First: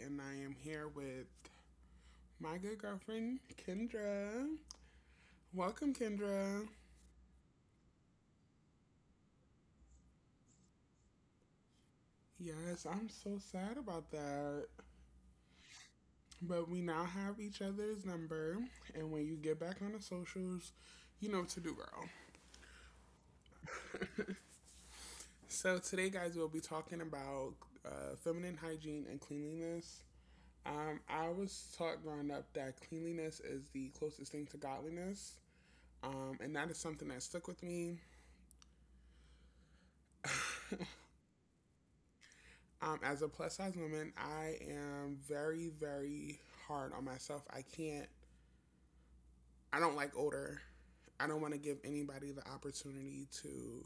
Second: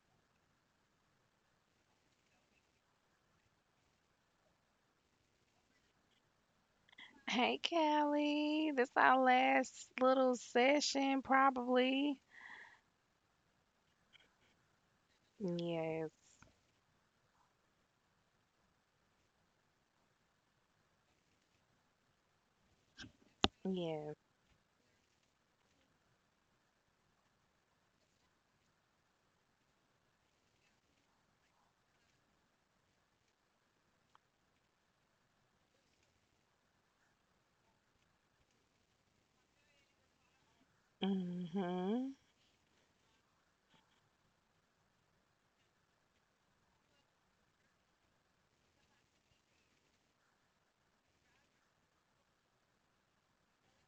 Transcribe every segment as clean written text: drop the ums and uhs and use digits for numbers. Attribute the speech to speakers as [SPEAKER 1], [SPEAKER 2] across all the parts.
[SPEAKER 1] and I am here with my good girlfriend Kendra. Welcome, Kendra.
[SPEAKER 2] Hey, Callie. This our last little session, probably.
[SPEAKER 1] Yes, I'm so sad about that.
[SPEAKER 2] Yes.
[SPEAKER 1] But we now have each other's number, and when you get back on the socials, you know what to do, girl.
[SPEAKER 2] Yes.
[SPEAKER 1] So today, guys, we'll be talking about feminine hygiene and cleanliness. I was taught growing up that cleanliness is the closest thing to godliness, and that is something that stuck with me.
[SPEAKER 2] Mhm.
[SPEAKER 1] As a plus size woman, I am very, very hard on myself. I don't like odor. I don't want to give anybody the opportunity to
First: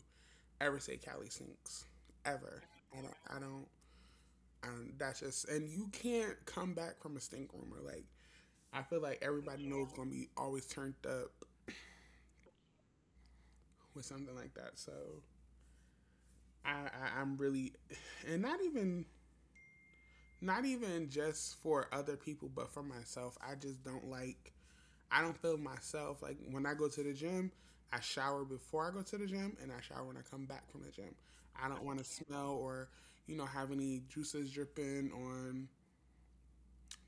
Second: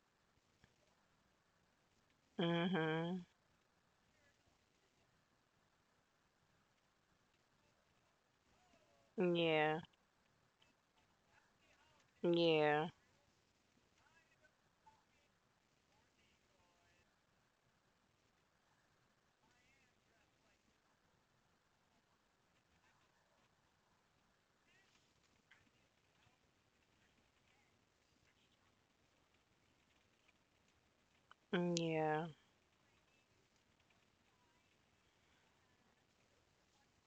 [SPEAKER 1] ever say Cali stinks, ever. I don't,
[SPEAKER 2] Mhm.
[SPEAKER 1] I don't, I don't, that's just, And you can't come back from a stink rumor. Like, I feel like everybody
[SPEAKER 2] Yeah.
[SPEAKER 1] knows going to be always turned up
[SPEAKER 2] Yeah.
[SPEAKER 1] with something like that. So I'm really, and not even, not even just for other people, but for myself, I just don't like I don't feel myself like when I go to the gym. I shower before I go to the gym, and I shower when I come back from the gym. I
[SPEAKER 2] Mm,
[SPEAKER 1] don't want to
[SPEAKER 2] yeah.
[SPEAKER 1] smell or have any juices dripping on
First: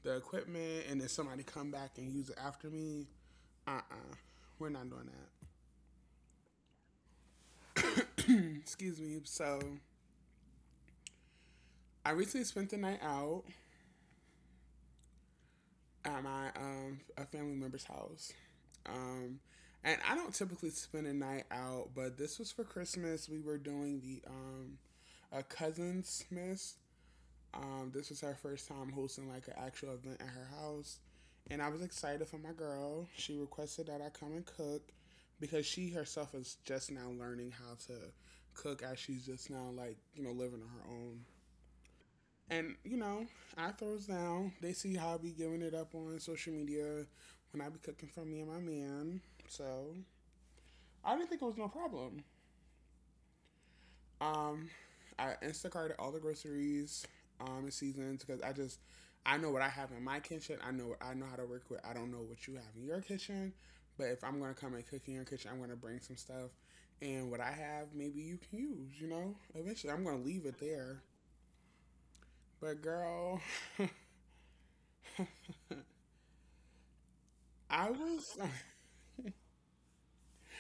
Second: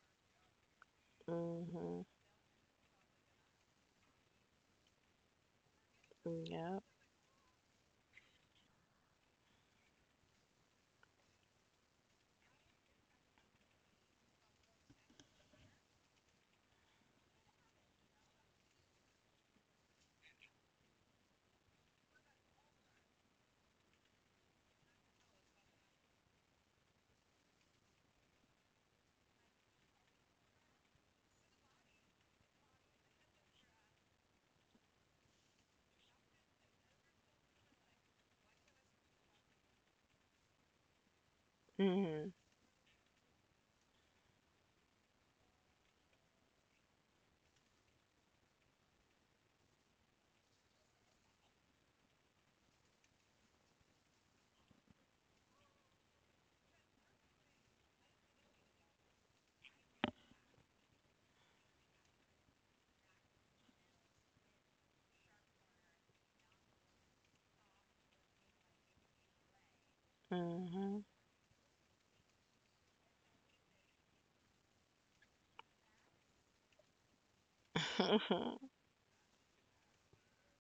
[SPEAKER 1] the equipment, and then somebody come back
[SPEAKER 2] Mhm.
[SPEAKER 1] and use it after me. Uh uh we are not doing
[SPEAKER 2] Yep.
[SPEAKER 1] that. Excuse me. So I recently spent the night out at my a family member's house. Um, and I don't typically spend a night out, but this was for Christmas. We were doing the a cousin's miss. This was her first time hosting like an actual event at her house, and I was excited for my girl. She requested that I come and cook because she herself is just now learning how to cook as she's just now like living on her own.
[SPEAKER 2] Mhm.
[SPEAKER 1] And you know, I throws down. They see how I be giving it up on social media when I be cooking for me and my man. So I didn't think it was no problem. Um, I Instacarted all the groceries, and seasons because I know what I have in my kitchen. I know how to work with. I don't know what you have in your kitchen, but if I'm gonna come and cook in your kitchen, I'm gonna bring some stuff, and what I have maybe you can use. You know, eventually I'm gonna leave it there.
[SPEAKER 2] Mhm.
[SPEAKER 1] But girl, I was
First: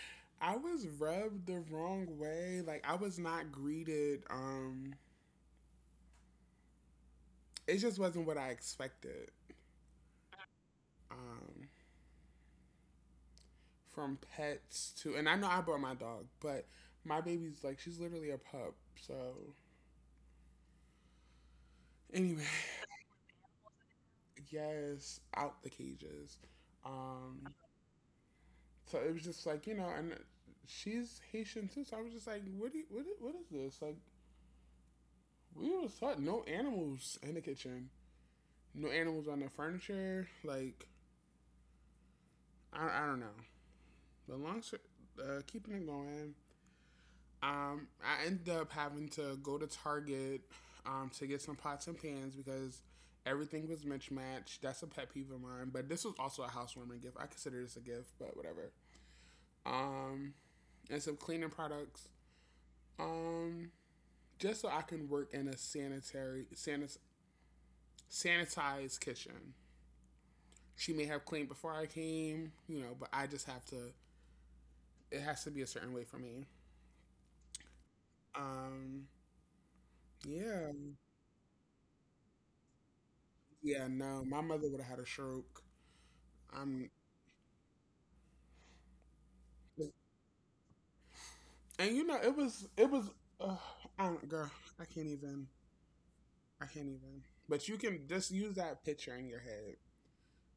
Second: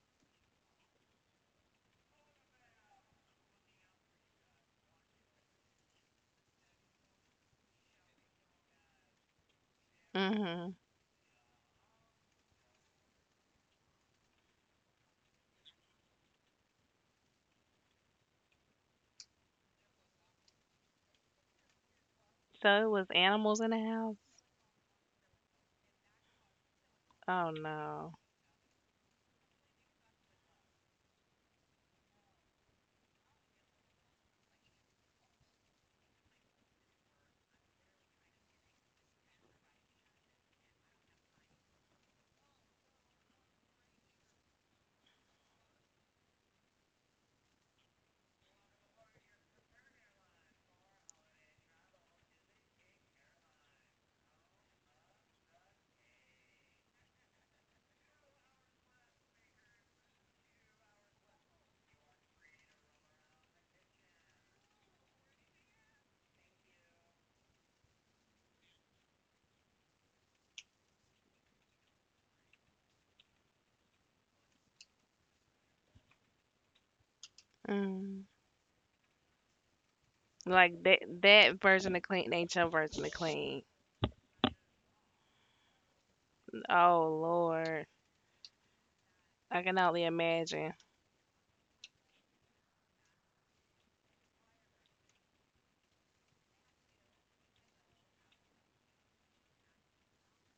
[SPEAKER 1] I was rubbed the wrong way. Like I was not greeted. It just wasn't what I expected.
[SPEAKER 2] Mhm.
[SPEAKER 1] Um, from pets to, and I know I brought my dog, but my baby's like she's literally a pup. So anyway,
[SPEAKER 2] So it was animals in the house.
[SPEAKER 1] yes, out the cages.
[SPEAKER 2] Oh
[SPEAKER 1] Um,
[SPEAKER 2] no.
[SPEAKER 1] so it was just like you know, and she's Haitian too. So I was just like, what do you, what is this? Like we was taught no animals in the kitchen, no animals on the furniture. Like I don't know. The long keeping it going. I ended up having to go to Target to get some pots and pans because everything was mismatched. That's a pet peeve of mine. But this was also a housewarming gift. I consider this a gift, but whatever. Um, and some cleaning products. Um, just so I can work in a sanitary, sanitized kitchen. She may have cleaned before I came, you know, but I just have to. It has to be a certain way for me.
[SPEAKER 2] Mm.
[SPEAKER 1] Um, yeah,
[SPEAKER 2] Like that version of clean ain't your version of clean.
[SPEAKER 1] yeah, no, my mother would have had a stroke. I'm
[SPEAKER 2] Oh Lord. I can only imagine.
[SPEAKER 1] And you know, it was. Uh, I don't, girl, I can't even. I can't even. But you can just use that picture in your head.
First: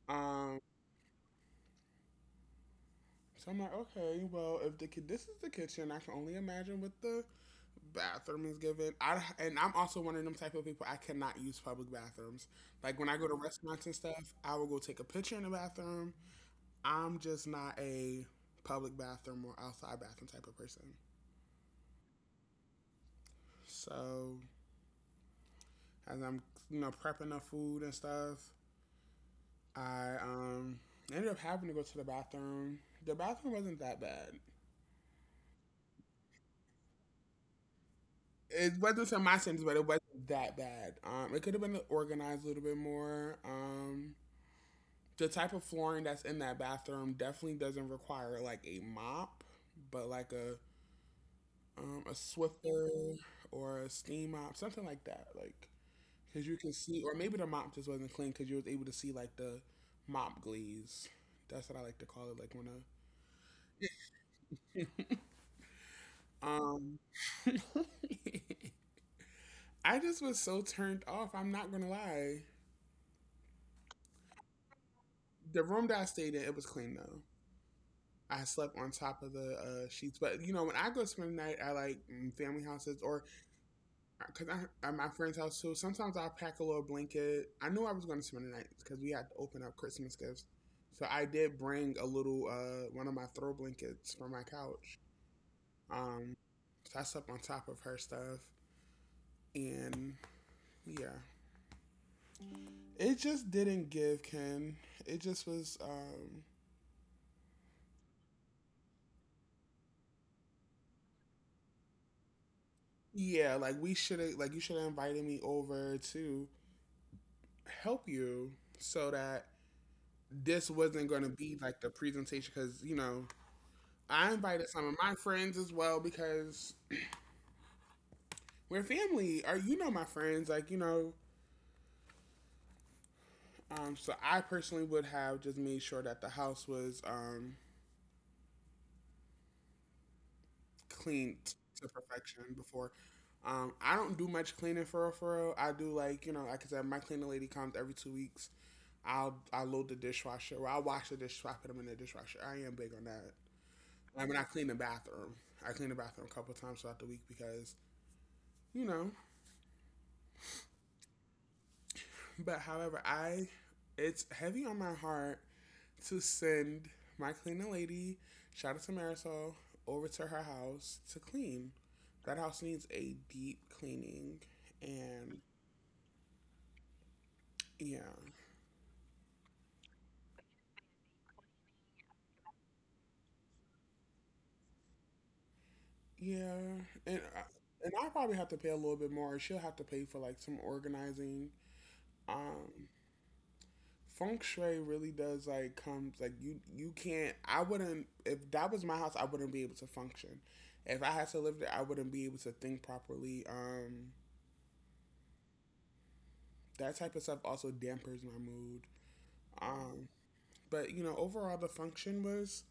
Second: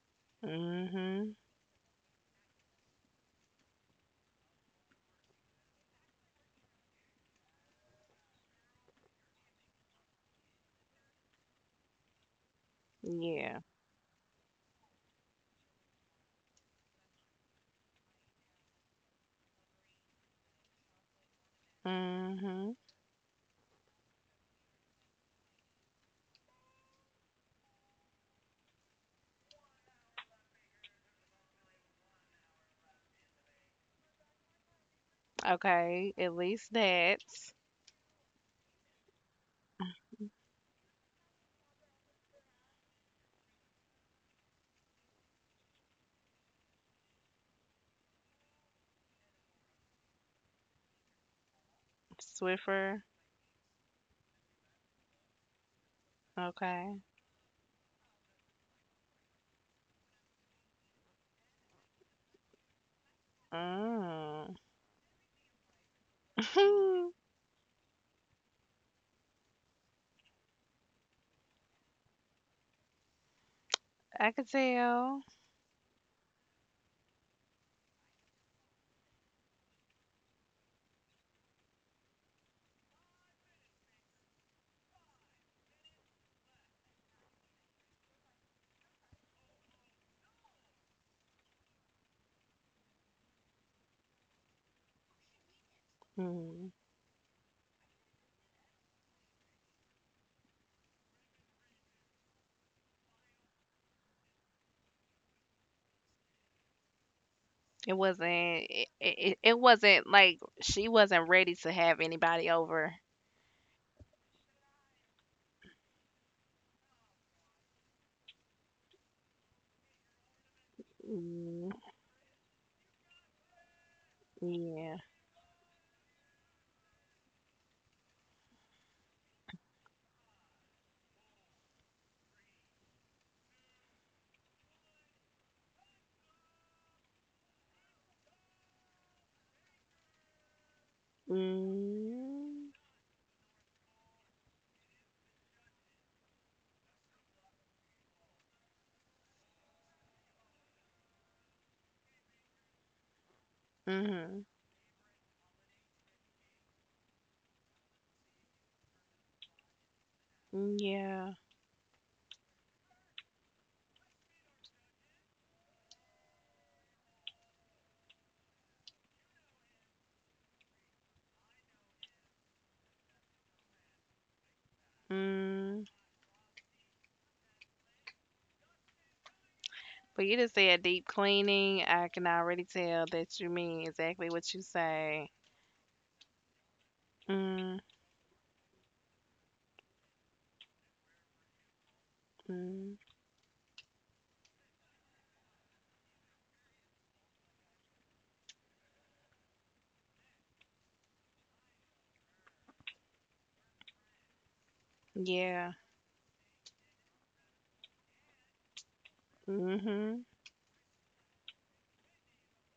[SPEAKER 1] Um,
[SPEAKER 2] Mhm.
[SPEAKER 1] so I'm like, okay, well, if the this is the kitchen, I can only imagine what the bathroom is given. I And I'm also one of them type of people. I cannot use public bathrooms. Like when I go to
[SPEAKER 2] Yeah.
[SPEAKER 1] restaurants and stuff, I will go take a picture in the bathroom. I'm just not a public bathroom or outside bathroom type of person.
[SPEAKER 2] Mhm.
[SPEAKER 1] So as I'm you know prepping the food and stuff, I ended up having to go to the bathroom. The bathroom wasn't that bad.
[SPEAKER 2] Okay, at least that's
[SPEAKER 1] It wasn't to my standards, but it wasn't that bad. It could have been organized a little bit more. The type of flooring that's in that bathroom definitely doesn't require like a mop, but like a
[SPEAKER 2] Swiffer.
[SPEAKER 1] Swiffer or a steam mop, something like that. Like, cause you can
[SPEAKER 2] Okay.
[SPEAKER 1] see, or maybe the mop just wasn't clean because you was able to see like the mop glaze. That's what I like to call it. Like when a
[SPEAKER 2] Mm.
[SPEAKER 1] Um, I just was so turned off. I'm not gonna lie.
[SPEAKER 2] I could tell.
[SPEAKER 1] The room that I stayed in, it was clean though. I slept on top of the sheets, but you know when I go spend the night at like family houses or because I'm at my friend's house too. Sometimes I'll pack a little blanket. I knew I was going to spend the night because we had to open up Christmas gifts, so I did bring a little one of my throw blankets from my couch. Um,
[SPEAKER 2] Mm.
[SPEAKER 1] so I slept on top of her stuff, and yeah, it just didn't give, Ken. It just was,
[SPEAKER 2] It wasn't like she wasn't ready to have anybody over.
[SPEAKER 1] yeah, like we should have, like you should have invited me over to help you so that this wasn't going to be
[SPEAKER 2] Mm,
[SPEAKER 1] like the presentation because, you know, I invited some
[SPEAKER 2] yeah.
[SPEAKER 1] of my friends as well because we're family, or you know, my friends, like, you know, so I personally would have just made sure that the house was, cleaned to perfection
[SPEAKER 2] Mm.
[SPEAKER 1] before. I don't do much cleaning for real, for real. I do like you know, like I said, my cleaning lady comes every 2 weeks. I load the dishwasher. Well, I wash the dishes, I put them in the dishwasher. I am big on that. I
[SPEAKER 2] Mhm.
[SPEAKER 1] mean, I clean the bathroom. I clean the bathroom a couple times throughout the week because you know.
[SPEAKER 2] Mm, yeah.
[SPEAKER 1] But however, I it's heavy on my heart to send my cleaning lady, shout out to Marisol, over to her house to clean. That house needs a deep cleaning, and
[SPEAKER 2] Mm.
[SPEAKER 1] yeah,
[SPEAKER 2] But you just said deep cleaning. I can already tell that you mean exactly what you say.
[SPEAKER 1] yeah, and I,
[SPEAKER 2] Mm.
[SPEAKER 1] and I probably have to pay a little bit more. She'll have to pay for like some organizing.
[SPEAKER 2] Hmm.
[SPEAKER 1] Um, Feng shui really does like comes like you can't. I wouldn't if that was my house. I wouldn't be able to function. If I had to live there, I wouldn't be able to think properly.
[SPEAKER 2] Yeah.
[SPEAKER 1] That type of stuff also dampers my mood. Um,
[SPEAKER 2] Mhm.
[SPEAKER 1] but you know, overall, the function was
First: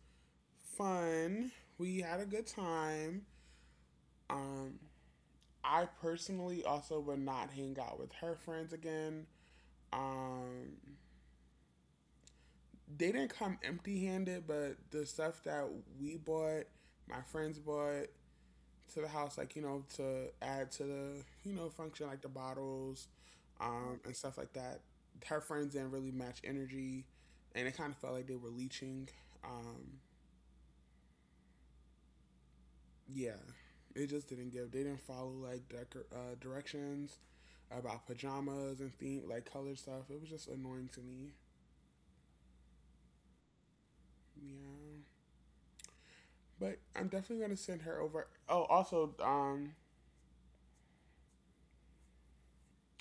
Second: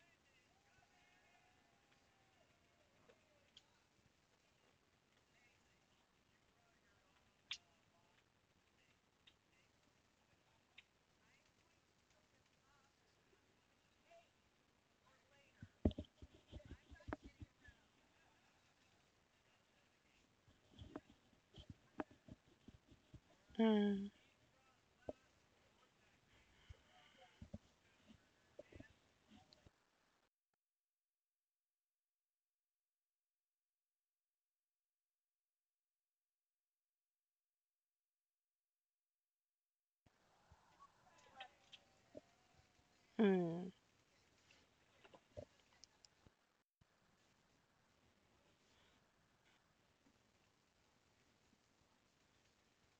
[SPEAKER 1] fun. We had a good time. Um, I personally also would not hang out with her friends again. Um, they didn't come empty handed, but the stuff that we bought, my friends bought to the house, like, you know, to add to the, you know, function, like the bottles
[SPEAKER 2] Mm-mm.
[SPEAKER 1] and stuff like that, her friends didn't really match energy. And it kind of felt like they were leeching. Um, yeah, it just didn't give. They didn't follow like directions about pajamas and theme like color stuff. It was just annoying to me.
[SPEAKER 2] Does
[SPEAKER 1] Yeah, but I'm definitely gonna send her over. Oh, also,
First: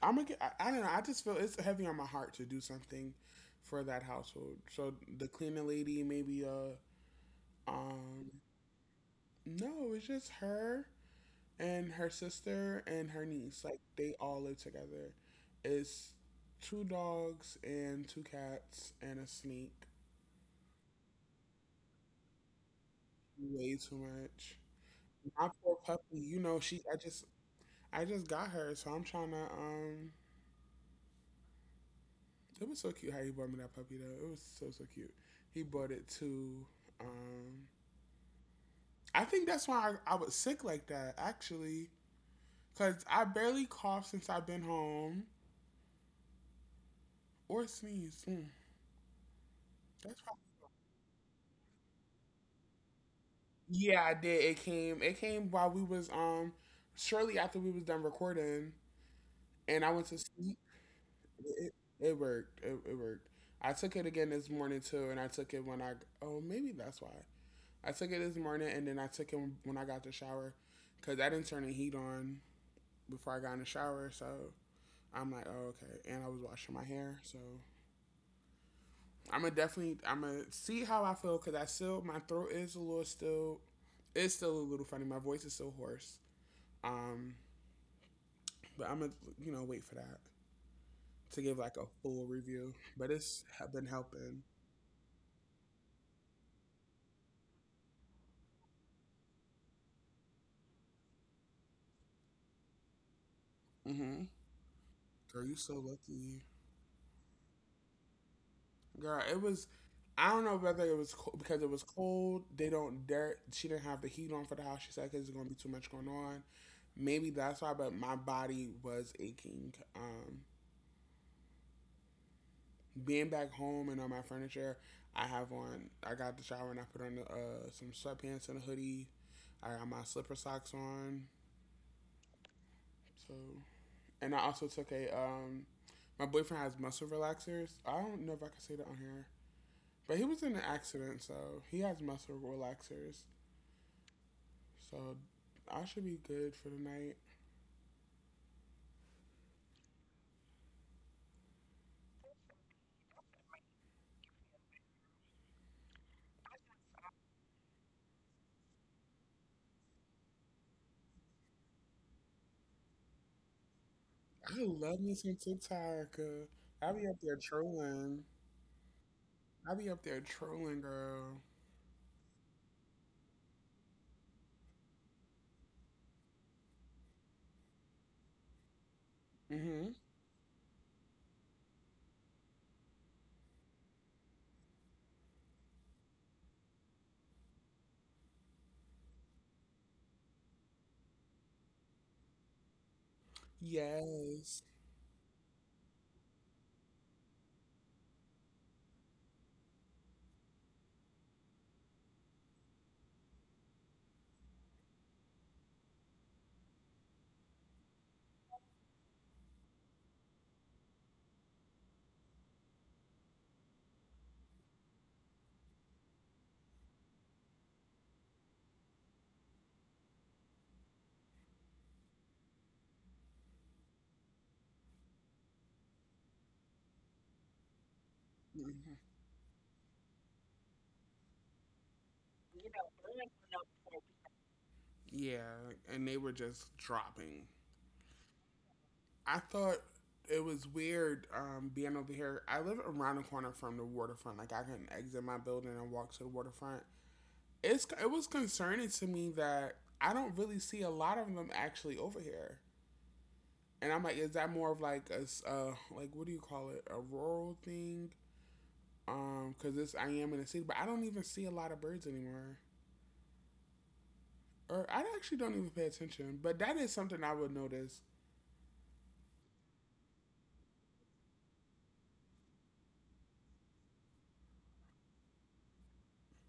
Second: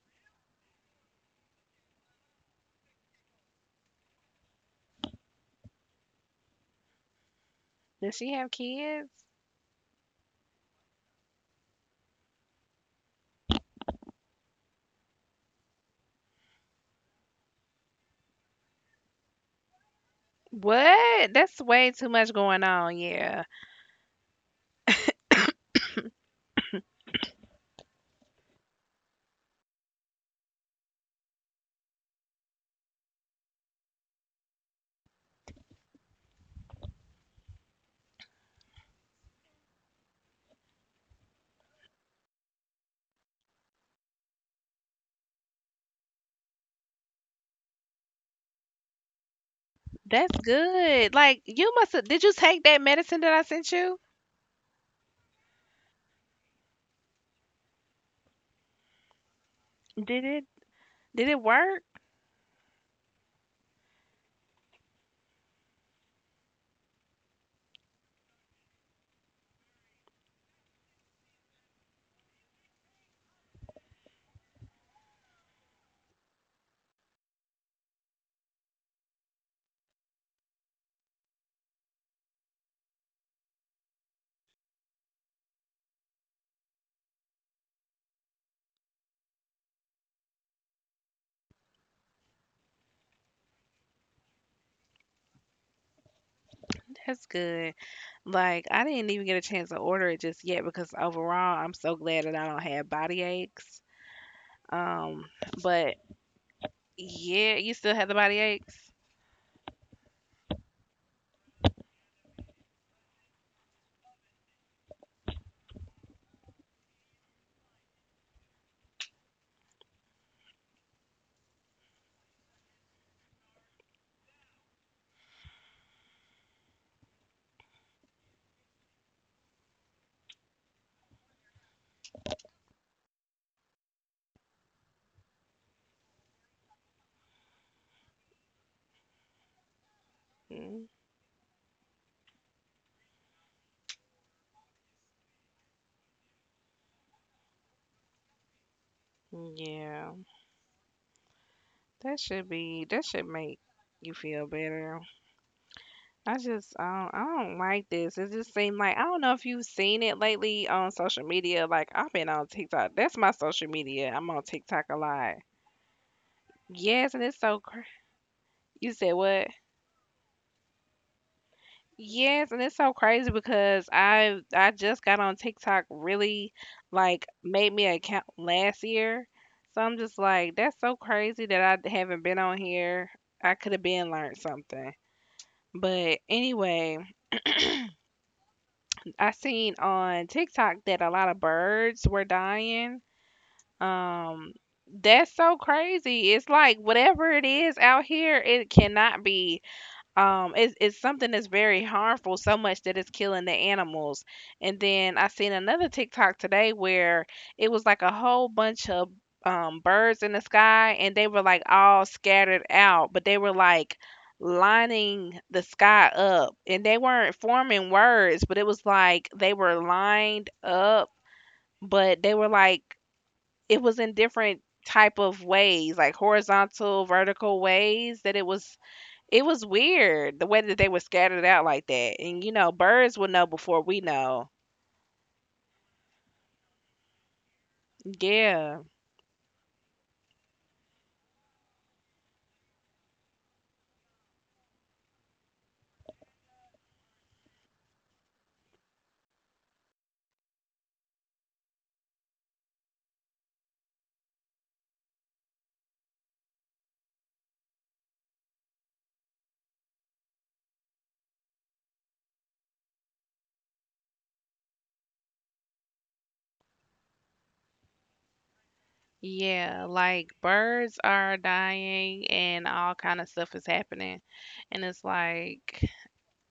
[SPEAKER 1] I'm gonna get. I don't know. I just feel it's heavy on my heart to do something for that household. So the cleaning lady, maybe um,
[SPEAKER 2] she have kids?
[SPEAKER 1] no, it's just her and her sister and her niece. Like they all live together. It's two dogs and two cats and a snake.
[SPEAKER 2] What? That's way too much going on. Yeah,
[SPEAKER 1] Way too much. My poor puppy. You know she. I just. I just got her, so I'm trying to. It was so cute how he bought me that puppy though. It was so so cute. He bought it to. Um, I think that's why I was sick like that actually, because I barely coughed since I've been home or sneezed. Mm, that's
[SPEAKER 2] that's good. Like you must have. Did you take that medicine that I sent you?
[SPEAKER 1] Yeah, I did. It came. It came while we was shortly after we was done recording, and I went to
[SPEAKER 2] Did it?
[SPEAKER 1] sleep.
[SPEAKER 2] Did it
[SPEAKER 1] It,
[SPEAKER 2] work?
[SPEAKER 1] it worked. It worked. I took it again this morning too, and I took it when I. Oh, maybe that's why. I took it this morning, and then I took it when I got the shower, cause I didn't turn the heat on before I got in the shower. So I'm like, oh okay. And I was washing my hair, so I'm gonna definitely. I'm gonna see how I feel, cause I still my throat is a little still. It's still a little funny. My voice is still hoarse. Um, But I'm gonna, wait for that to give like a full review. But it's been helping.
[SPEAKER 2] That's good. Like I didn't even get a chance to order it just yet because overall, I'm so glad that I don't have body aches.
[SPEAKER 1] Mm-hmm.
[SPEAKER 2] Um,
[SPEAKER 1] Girl, you so
[SPEAKER 2] but
[SPEAKER 1] lucky.
[SPEAKER 2] yeah, you still have the body aches.
[SPEAKER 1] Girl, it was. I don't know whether it was because it was cold. They don't dare. She didn't have the heat on for the house. She said because there's gonna be too much going on. Maybe that's why. But my body was aching. Being back home and on my furniture, I have on. I got the shower and I put on some sweatpants and a hoodie. I got my slipper socks on. So and I also took a my boyfriend has muscle relaxers. I don't know if I can say that on here, but he was in an
[SPEAKER 2] Mm,
[SPEAKER 1] accident, so he has muscle relaxers. So I should be good for the night.
[SPEAKER 2] yeah, that should be. That should make you feel better. I just I don't like this. It just seemed like I don't know if you've seen it lately on social media. Like I've been on TikTok. That's my social media. I'm on
[SPEAKER 1] I
[SPEAKER 2] TikTok a
[SPEAKER 1] love me some
[SPEAKER 2] lot.
[SPEAKER 1] TikTok. I be
[SPEAKER 2] Yes,
[SPEAKER 1] up
[SPEAKER 2] and
[SPEAKER 1] there trolling.
[SPEAKER 2] you said what?
[SPEAKER 1] I be up there trolling, girl.
[SPEAKER 2] Yes, and it's so crazy because I just got on TikTok really, like, made me an account last year. So
[SPEAKER 1] Mhm.
[SPEAKER 2] I'm just like that's so crazy that I haven't been on here. I could have been learned something. But anyway, I seen on TikTok that a lot of birds were dying. Um,
[SPEAKER 1] Yes.
[SPEAKER 2] that's so crazy. It's like whatever it is out here, it cannot be it's something that's very harmful so much that it's killing the animals, and then I seen another TikTok today where it was like a whole bunch of birds in the sky, and they were like all scattered out, but they were like lining the sky up, and they weren't forming words, but it was like they were lined up, but they were like it was in different type of ways, like horizontal, vertical ways that it was
[SPEAKER 1] Mhm.
[SPEAKER 2] it was weird the way that they were scattered out like that. And you know, birds will know before we know.
[SPEAKER 1] Yeah, and they were just dropping.
[SPEAKER 2] Yeah.
[SPEAKER 1] I thought it was weird, being over here. I live around the corner from the waterfront. Like I can exit my building and walk to the waterfront. It was concerning to me that I don't really see a lot of them actually over here. And I'm like, is that more of like a like what do you call it, a rural thing? Because this I am in the city, but I don't even see a lot of birds anymore. Or I actually don't even pay attention. But that is something I would notice.
[SPEAKER 2] Yeah, like birds are dying and all kind of stuff is happening. And it's like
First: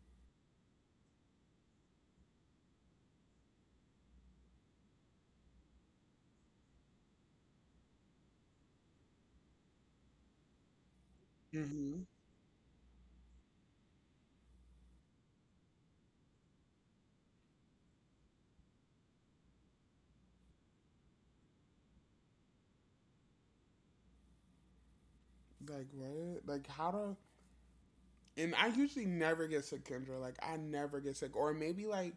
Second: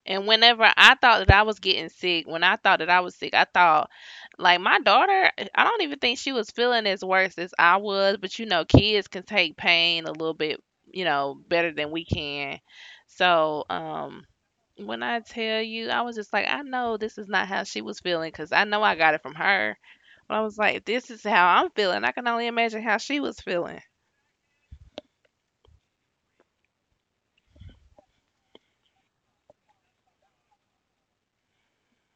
[SPEAKER 2] and whenever I thought that I was getting sick, when I thought that I was sick, I thought like my daughter, I don't even think she was feeling as worse as I was, but you know, kids can take pain a little bit, better than we
[SPEAKER 1] Hmm.
[SPEAKER 2] can. So, when I tell you, I was just like, I know this is not how she was feeling because I know I got it from her. But I was like, if this is how I'm feeling, I can only imagine how she was feeling.
[SPEAKER 1] Like what? Like how to? And I usually never get sick, Kendra. Like I never get sick, or maybe like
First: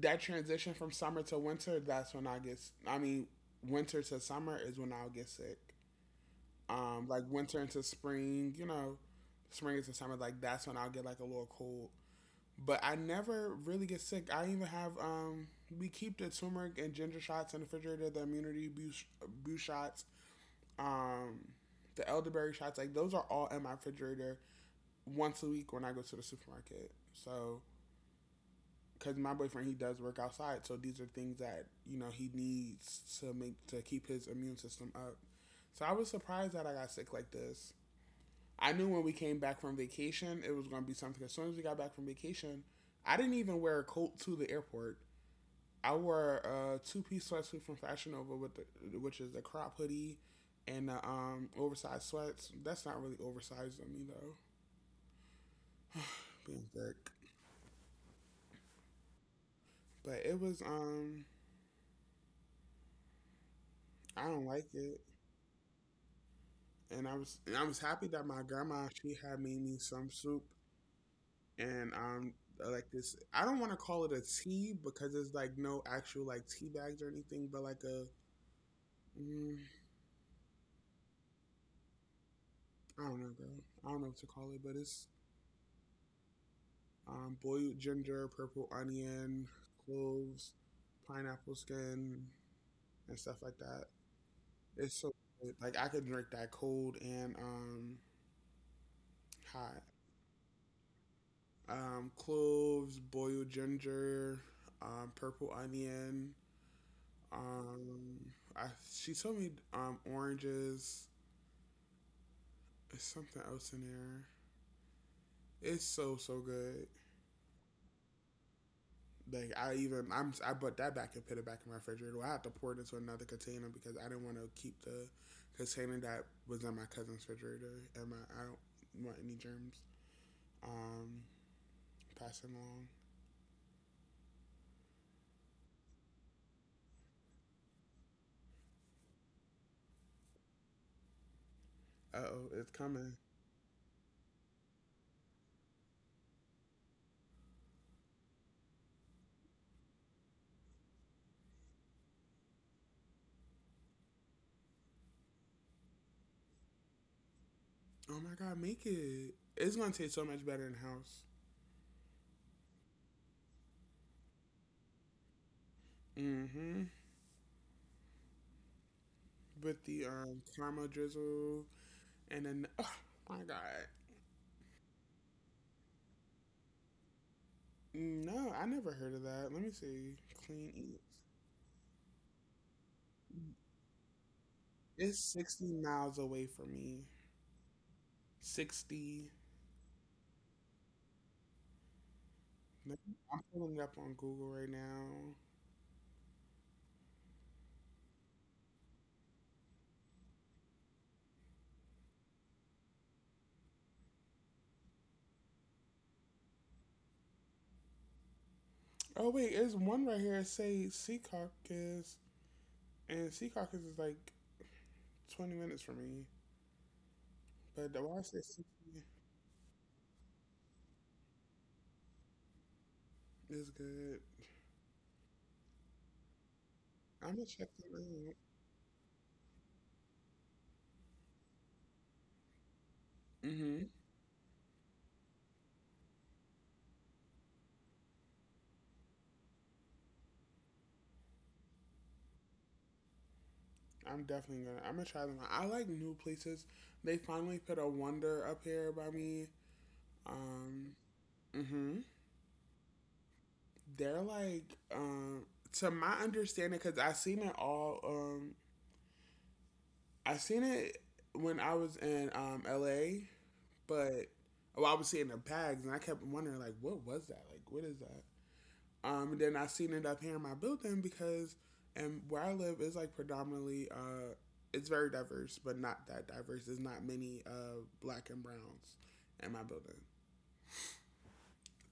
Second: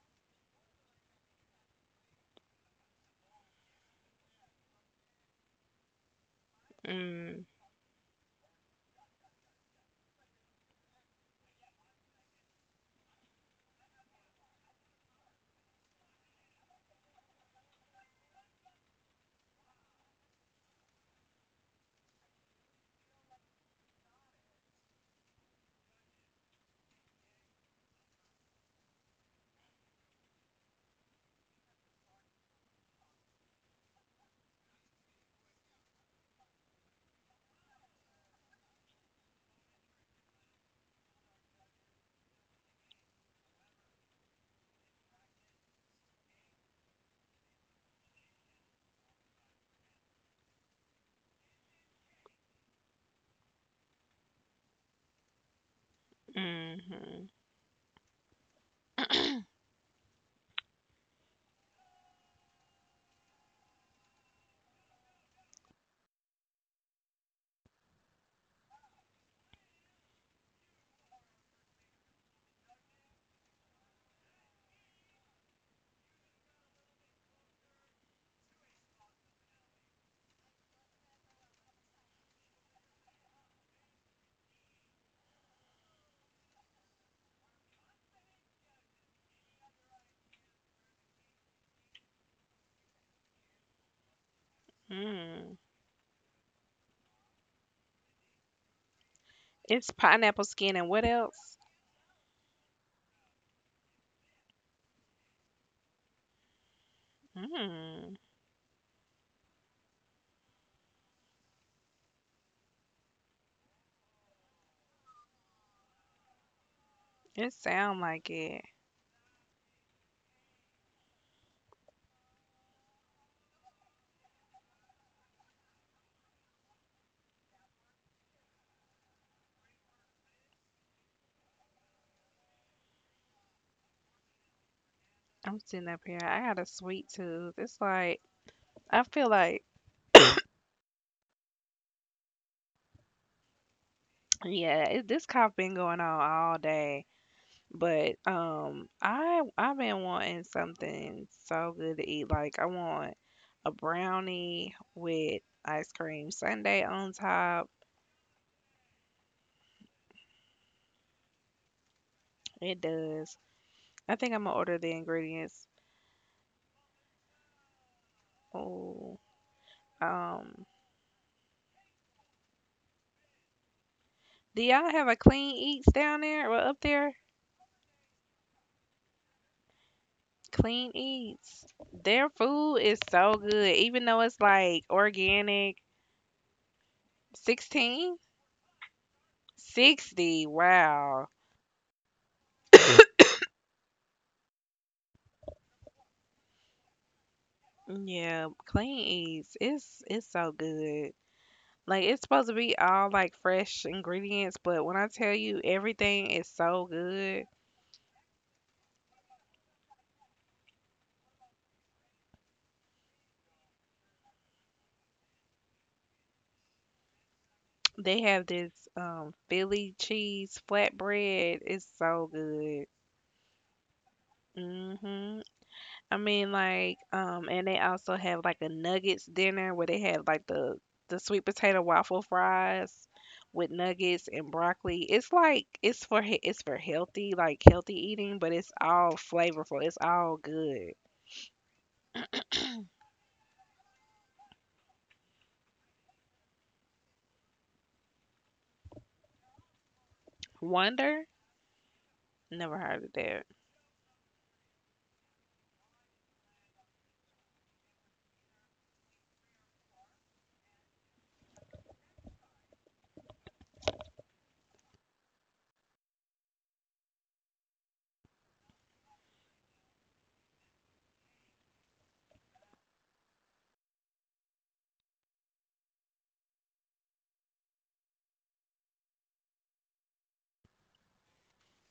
[SPEAKER 1] that transition from summer to winter. That's when I get. I mean, winter to summer is when I'll get sick. Like
[SPEAKER 2] Mm,
[SPEAKER 1] winter into spring, you know, spring into summer. Like that's when I'll get like a little cold. But I never really get sick. I even have we keep the turmeric and ginger shots in the refrigerator, the immunity boost, boost shots, um, the elderberry shots. Like those are all in my refrigerator once a week when I go to the supermarket. So because my boyfriend he does work outside, so these are things that you know he needs to make to keep his immune system up. So I was surprised that I got sick like this. I knew when we came back from vacation, it was going to be something. As soon as we got back from vacation, I didn't even wear a coat to the airport. I wore a two-piece sweatsuit from Fashion Nova with the, which is the crop hoodie and the oversized sweats. That's not really oversized on me though, being thick.
[SPEAKER 2] mm,
[SPEAKER 1] But it was I don't like it, and I was happy that my grandma she had made me some soup and like this. I don't want to call it a tea because it's like no actual like tea bags or anything, but like a Mm, I don't know, girl. I don't know what to call it, but it's boiled ginger, purple onion, cloves, pineapple skin, and stuff like that. It's so good.
[SPEAKER 2] mm.
[SPEAKER 1] Like I could drink that cold and, hot.
[SPEAKER 2] It's pineapple skin and what else?
[SPEAKER 1] Cloves, boiled ginger, purple onion.
[SPEAKER 2] Mm,
[SPEAKER 1] Um, I, she told me oranges. There's something else in there. It's so so good.
[SPEAKER 2] it sound like it.
[SPEAKER 1] Like I even I put that back and put it back in my refrigerator. Well, I had to pour it into another container because I didn't want to keep the container that was in my cousin's refrigerator and my I don't want any germs Um, passing along.
[SPEAKER 2] I'm sitting up here. I got a sweet tooth. It's like I feel like
[SPEAKER 1] Uh oh, it's coming.
[SPEAKER 2] yeah, this cough been going on all day. But I've been wanting something so good to eat. Like I want a brownie with ice cream sundae on top.
[SPEAKER 1] Oh my god, make it! It's gonna taste so much better in the house.
[SPEAKER 2] It does. I think I'm gonna order the ingredients.
[SPEAKER 1] Mm-hmm.
[SPEAKER 2] Oh,
[SPEAKER 1] With the
[SPEAKER 2] um,
[SPEAKER 1] caramel drizzle and then oh my god.
[SPEAKER 2] do y'all have a Clean Eats down there or up there?
[SPEAKER 1] No, I never heard of that. Let me see. Clean
[SPEAKER 2] Clean
[SPEAKER 1] Eats.
[SPEAKER 2] Eats. Their food is so good, even though it's like
[SPEAKER 1] It's sixty
[SPEAKER 2] organic.
[SPEAKER 1] miles away from me.
[SPEAKER 2] 16?
[SPEAKER 1] 60.
[SPEAKER 2] 60. Wow.
[SPEAKER 1] I'm pulling it up on Google right now.
[SPEAKER 2] Yeah, Clean Eats. It's so good. Like it's supposed to be all like fresh ingredients, but when I tell you everything is so good,
[SPEAKER 1] Oh wait, there's one right here. It say Secaucus, and Secaucus is like 20 minutes from me. But the why I
[SPEAKER 2] they
[SPEAKER 1] say
[SPEAKER 2] have this
[SPEAKER 1] Secaucus
[SPEAKER 2] Philly cheese flatbread. It's so good.
[SPEAKER 1] is good.
[SPEAKER 2] Mhm. I mean, like
[SPEAKER 1] I'm gonna
[SPEAKER 2] and
[SPEAKER 1] check
[SPEAKER 2] they also
[SPEAKER 1] them
[SPEAKER 2] have like a nuggets dinner where they have like the sweet potato waffle fries
[SPEAKER 1] out.
[SPEAKER 2] with
[SPEAKER 1] Hmm.
[SPEAKER 2] nuggets and broccoli. It's like it's for healthy, like healthy eating, but it's all flavorful. It's all good.
[SPEAKER 1] I'm definitely gonna. I'm gonna try them out. I like new places. They finally put a Wonder up here by me. Um.
[SPEAKER 2] Wonder?
[SPEAKER 1] Hmm.
[SPEAKER 2] Never heard of that.
[SPEAKER 1] They're like, to my understanding, because I seen it all. I seen it when I was in LA. But oh, I would see it in the bags, and I kept wondering like, what was that? Like, what is that? And then I seen it up here in my building because, and where I live is like predominantly, it's very diverse, but not that diverse. There's not many black and browns in my building.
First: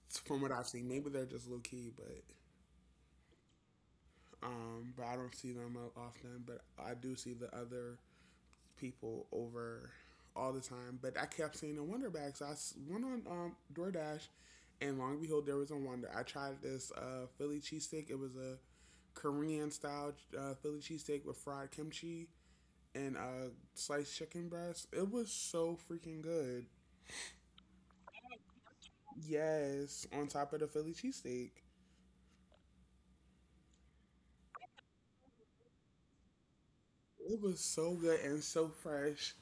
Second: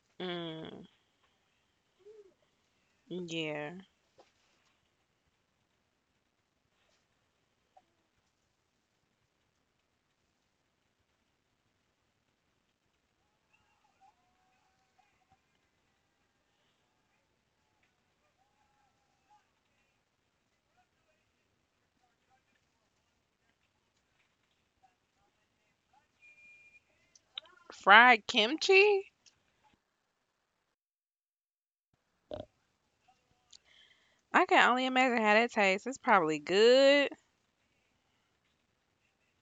[SPEAKER 1] So from what I've seen.
[SPEAKER 2] Mm,
[SPEAKER 1] Maybe they're just low key,
[SPEAKER 2] yeah.
[SPEAKER 1] but I don't see them often. But I do see the other people over all the time, but I kept seeing the Wonder Bag. So I went on DoorDash, and long and behold, there was a Wonder. I tried this Philly cheesesteak. It was a Korean style Philly cheesesteak with fried kimchi and sliced chicken breast. It was so freaking good.
[SPEAKER 2] Fried kimchi?
[SPEAKER 1] Yes, on top of the Philly cheesesteak.
[SPEAKER 2] I can only imagine how that tastes. It's probably good.
[SPEAKER 1] It was so good and so fresh.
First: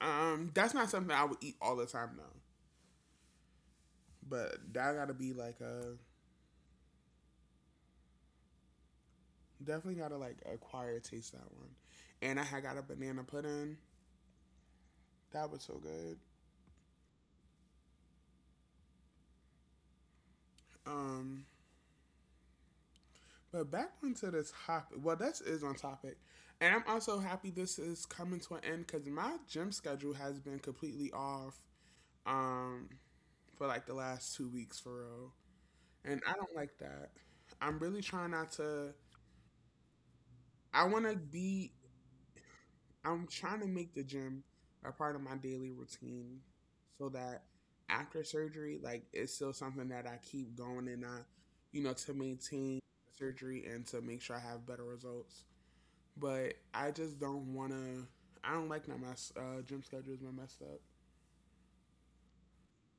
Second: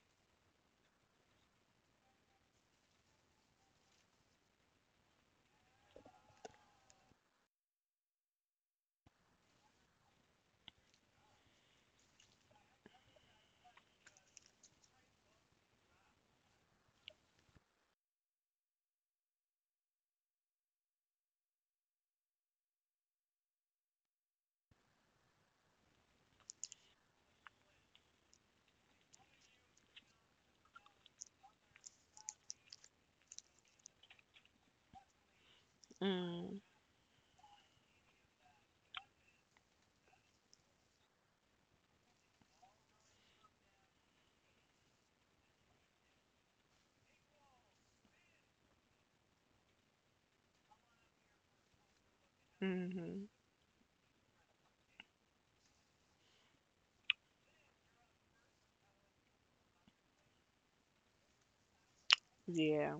[SPEAKER 1] That's not something I would eat all the time though. But that gotta be like a Definitely gotta like acquire taste that one. And I had got a banana pudding. That was so good. Um, but back onto the topic. Well, this is on topic. And I'm also happy this is coming to an end because my gym schedule has been completely off, um, for like the last 2 weeks for real. And I don't
[SPEAKER 2] Mm,
[SPEAKER 1] like that. I'm really trying not to. I want to be I'm trying to make the gym a part of my daily routine so that after surgery, like it's still something that I keep going and I, you know, to maintain
[SPEAKER 2] hmm.
[SPEAKER 1] surgery and to make sure I have better results. But I just don't want to. I don't like that my gym schedule is messed up.
[SPEAKER 2] Yeah.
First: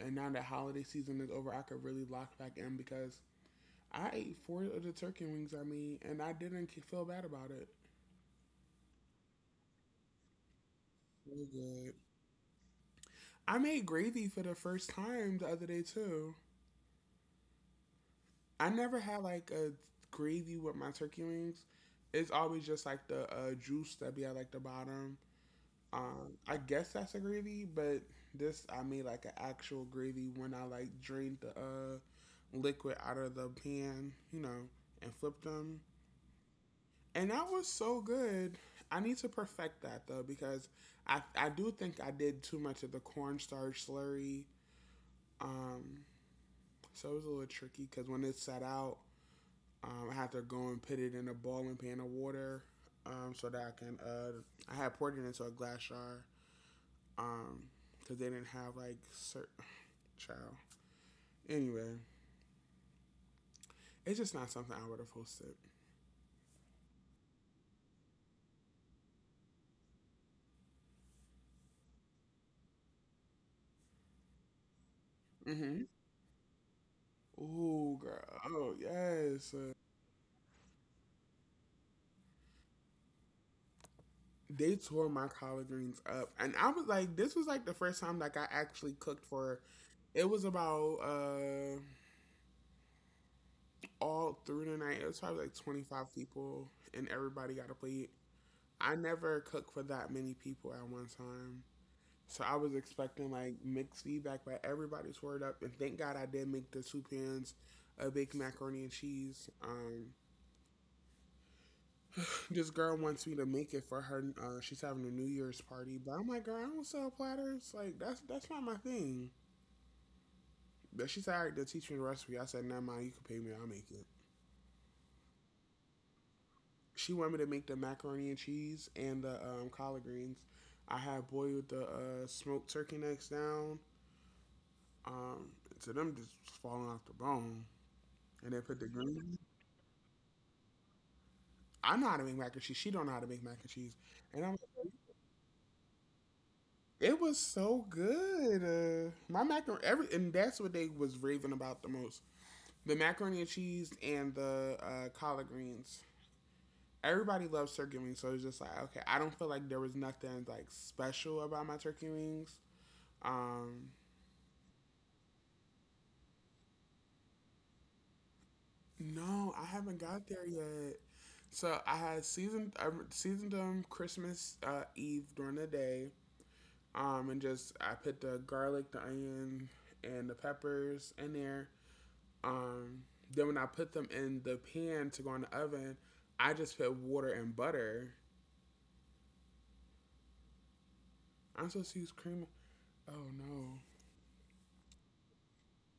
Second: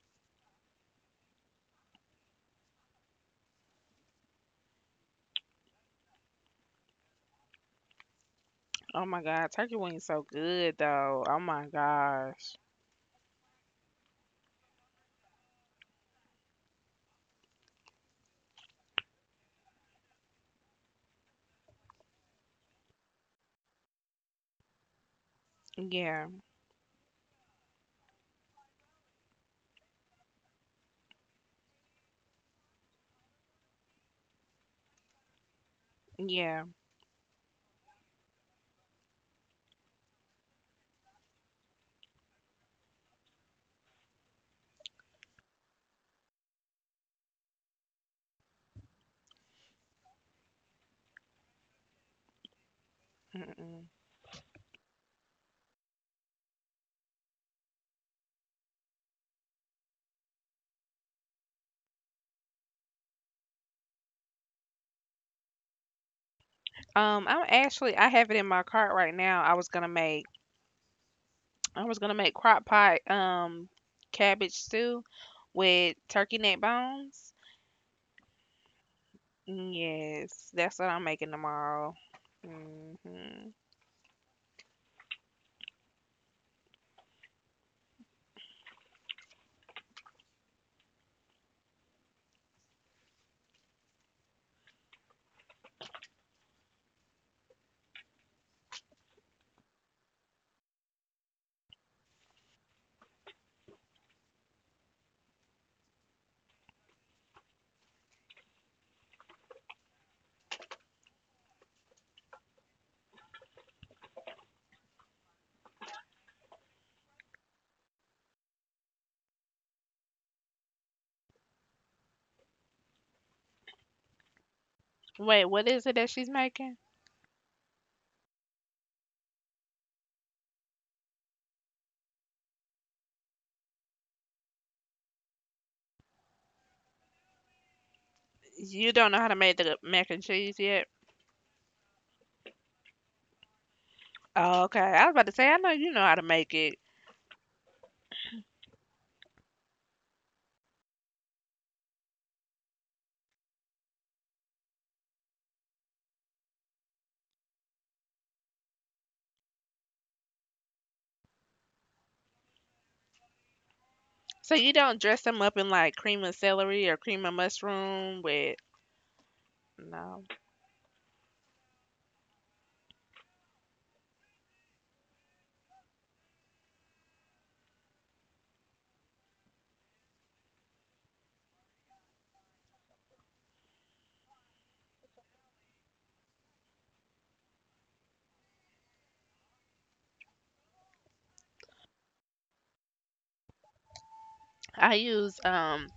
[SPEAKER 1] And now that holiday season is over, I could really lock back in because I ate four of the turkey wings I made and I didn't feel bad about it.
[SPEAKER 2] Oh my God. Turkey wings so good though. Oh
[SPEAKER 1] Really
[SPEAKER 2] my
[SPEAKER 1] good.
[SPEAKER 2] gosh.
[SPEAKER 1] I made gravy for the first time the other day too. I never had like a gravy with my turkey wings. It's always just like the juice that be at like the bottom.
[SPEAKER 2] Yeah.
[SPEAKER 1] I guess that's a gravy, but this I made like an actual gravy when I like drained the liquid out of the pan, you know, and flipped them.
[SPEAKER 2] Yeah.
[SPEAKER 1] And that was so good. I need to perfect that though because I do think I did too much of the cornstarch slurry. Um, so it was a little tricky because when it set out, I have to go and put it in a boiling pan of water, so that I
[SPEAKER 2] Mm-mm.
[SPEAKER 1] can. I had poured it into a glass jar, um, because they didn't have like certain child. Anyway, it's just not something I would have hosted.
[SPEAKER 2] I have it in my cart right now. I was gonna make crock pot cabbage stew
[SPEAKER 1] Mm-hmm.
[SPEAKER 2] with turkey neck bones.
[SPEAKER 1] Ooh, girl. Oh yes.
[SPEAKER 2] Yes, that's what I'm making tomorrow. Hmm.
[SPEAKER 1] They tore my collard greens up, and I was like, this was like the first time like I actually cooked for. It was about all through the night. It was probably like 25 people, and everybody got a plate. I never cooked for that many people at one time. So I was expecting like mixed feedback, but everybody tore it up. And thank God I did make the two pans of baked macaroni and cheese. This girl wants me to make it for her. She's having a New Year's party, but I'm like, girl, I don't sell platters. Like that's not my thing. But she said, all right, then teach me the recipe. I said, never mind, you can pay me, I'll make it.
[SPEAKER 2] Wait, what is it that she's making?
[SPEAKER 1] She wanted me to make the macaroni and cheese and the collard greens. I had boiled the smoked turkey necks down, Um, so them just falling off the bone, and they put the
[SPEAKER 2] You don't know how to
[SPEAKER 1] green.
[SPEAKER 2] make the mac and cheese yet?
[SPEAKER 1] I know how to make mac and cheese. She don't know how to make mac and cheese, and I'm.
[SPEAKER 2] Oh, okay.
[SPEAKER 1] Like,
[SPEAKER 2] I was about to say, I know you know how to make it.
[SPEAKER 1] it was so good. My macaroni, every, and that's what they was raving about the most: the macaroni and cheese and the collard greens. Everybody loves turkey wings, so it's just like okay. I don't feel like there was nothing like special about my turkey wings. Um,
[SPEAKER 2] So you don't dress them up in like cream of celery or cream of mushroom with
[SPEAKER 1] No, I haven't
[SPEAKER 2] no.
[SPEAKER 1] got there yet. So I seasoned them Christmas Eve during the day, and just I put the garlic, the onion, and the peppers in there. Um, then when I put them in the pan to go in the oven, I just put water and butter. I'm supposed to use cream. Oh no.
[SPEAKER 2] I use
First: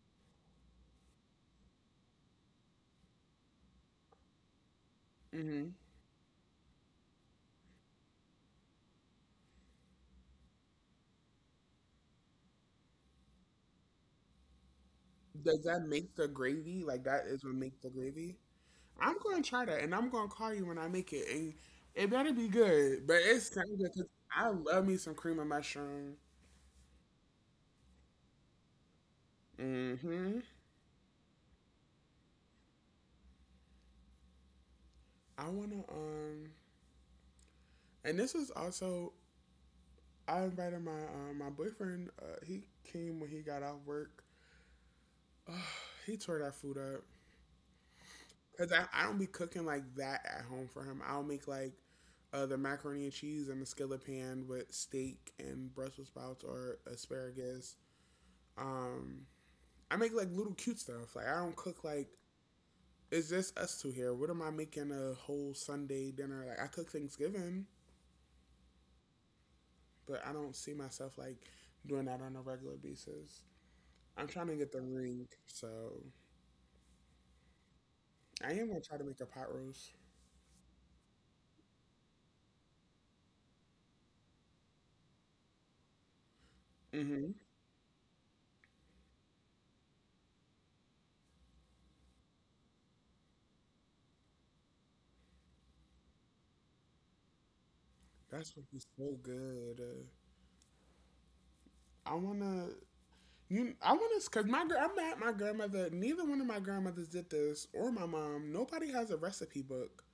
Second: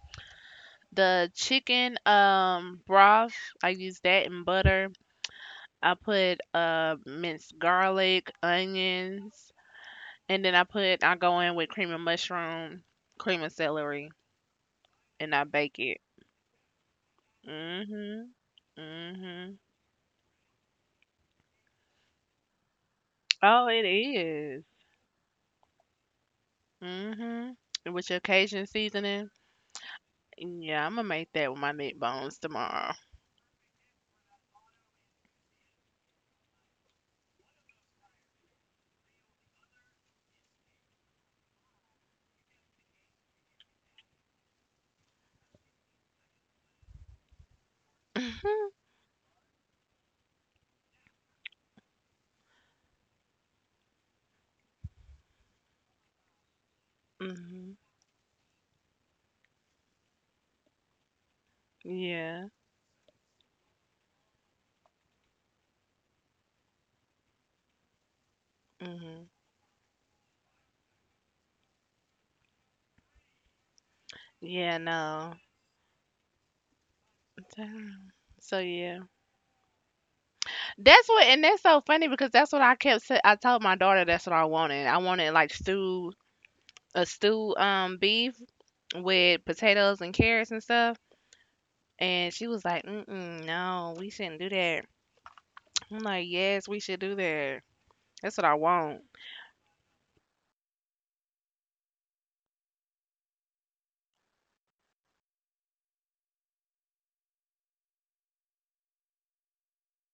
[SPEAKER 2] the chicken broth. I use that and butter.
[SPEAKER 1] Hmm.
[SPEAKER 2] I put minced garlic, onions, and then I go in with cream of mushroom, cream of celery, and I
[SPEAKER 1] Does
[SPEAKER 2] bake
[SPEAKER 1] that
[SPEAKER 2] it.
[SPEAKER 1] make the gravy? Like, that is what makes the
[SPEAKER 2] Mhm.
[SPEAKER 1] gravy? I'm gonna
[SPEAKER 2] Mhm.
[SPEAKER 1] try that, and I'm gonna call you when I make it, and it better be good. But it's not,
[SPEAKER 2] Oh, it
[SPEAKER 1] cause I
[SPEAKER 2] is.
[SPEAKER 1] love me some cream of mushroom.
[SPEAKER 2] Mhm. And with your Cajun seasoning.
[SPEAKER 1] Mm-hmm.
[SPEAKER 2] Yeah, I'm gonna make that with my meat bones tomorrow.
[SPEAKER 1] I wanna and this was also I invited my my boyfriend. He came when he got off work. Ugh, he tore that food up
[SPEAKER 2] Mhm.
[SPEAKER 1] because I don't be cooking like that at home for him. I'll make like the macaroni and cheese in the skillet pan with steak and Brussels sprouts or
[SPEAKER 2] Mhm.
[SPEAKER 1] asparagus. Um, I make like little cute stuff. Like, I don't cook like
[SPEAKER 2] Yeah.
[SPEAKER 1] it's just us two here. What am I making a whole Sunday dinner? Like I cook Thanksgiving,
[SPEAKER 2] Mhm.
[SPEAKER 1] but I don't see myself like doing that on a regular basis. I'm trying to get
[SPEAKER 2] Yeah.
[SPEAKER 1] the ring,
[SPEAKER 2] No.
[SPEAKER 1] so
[SPEAKER 2] Damn.
[SPEAKER 1] I
[SPEAKER 2] So
[SPEAKER 1] am gonna try
[SPEAKER 2] yeah.
[SPEAKER 1] to make a pot roast.
[SPEAKER 2] That's what, and that's so funny because that's what I kept. Say, I told my daughter that's what I wanted. I wanted like a
[SPEAKER 1] Hmm.
[SPEAKER 2] stew, beef with potatoes and carrots and stuff. And she was like, mm-mm, "No, we shouldn't do that." I'm like, "Yes, we should do that. That's what I
[SPEAKER 1] That's what be
[SPEAKER 2] want."
[SPEAKER 1] so good. I wanna. You, I want to, cause I'm at my grandmother, neither one of my grandmothers did this, or my mom. Nobody has a recipe book.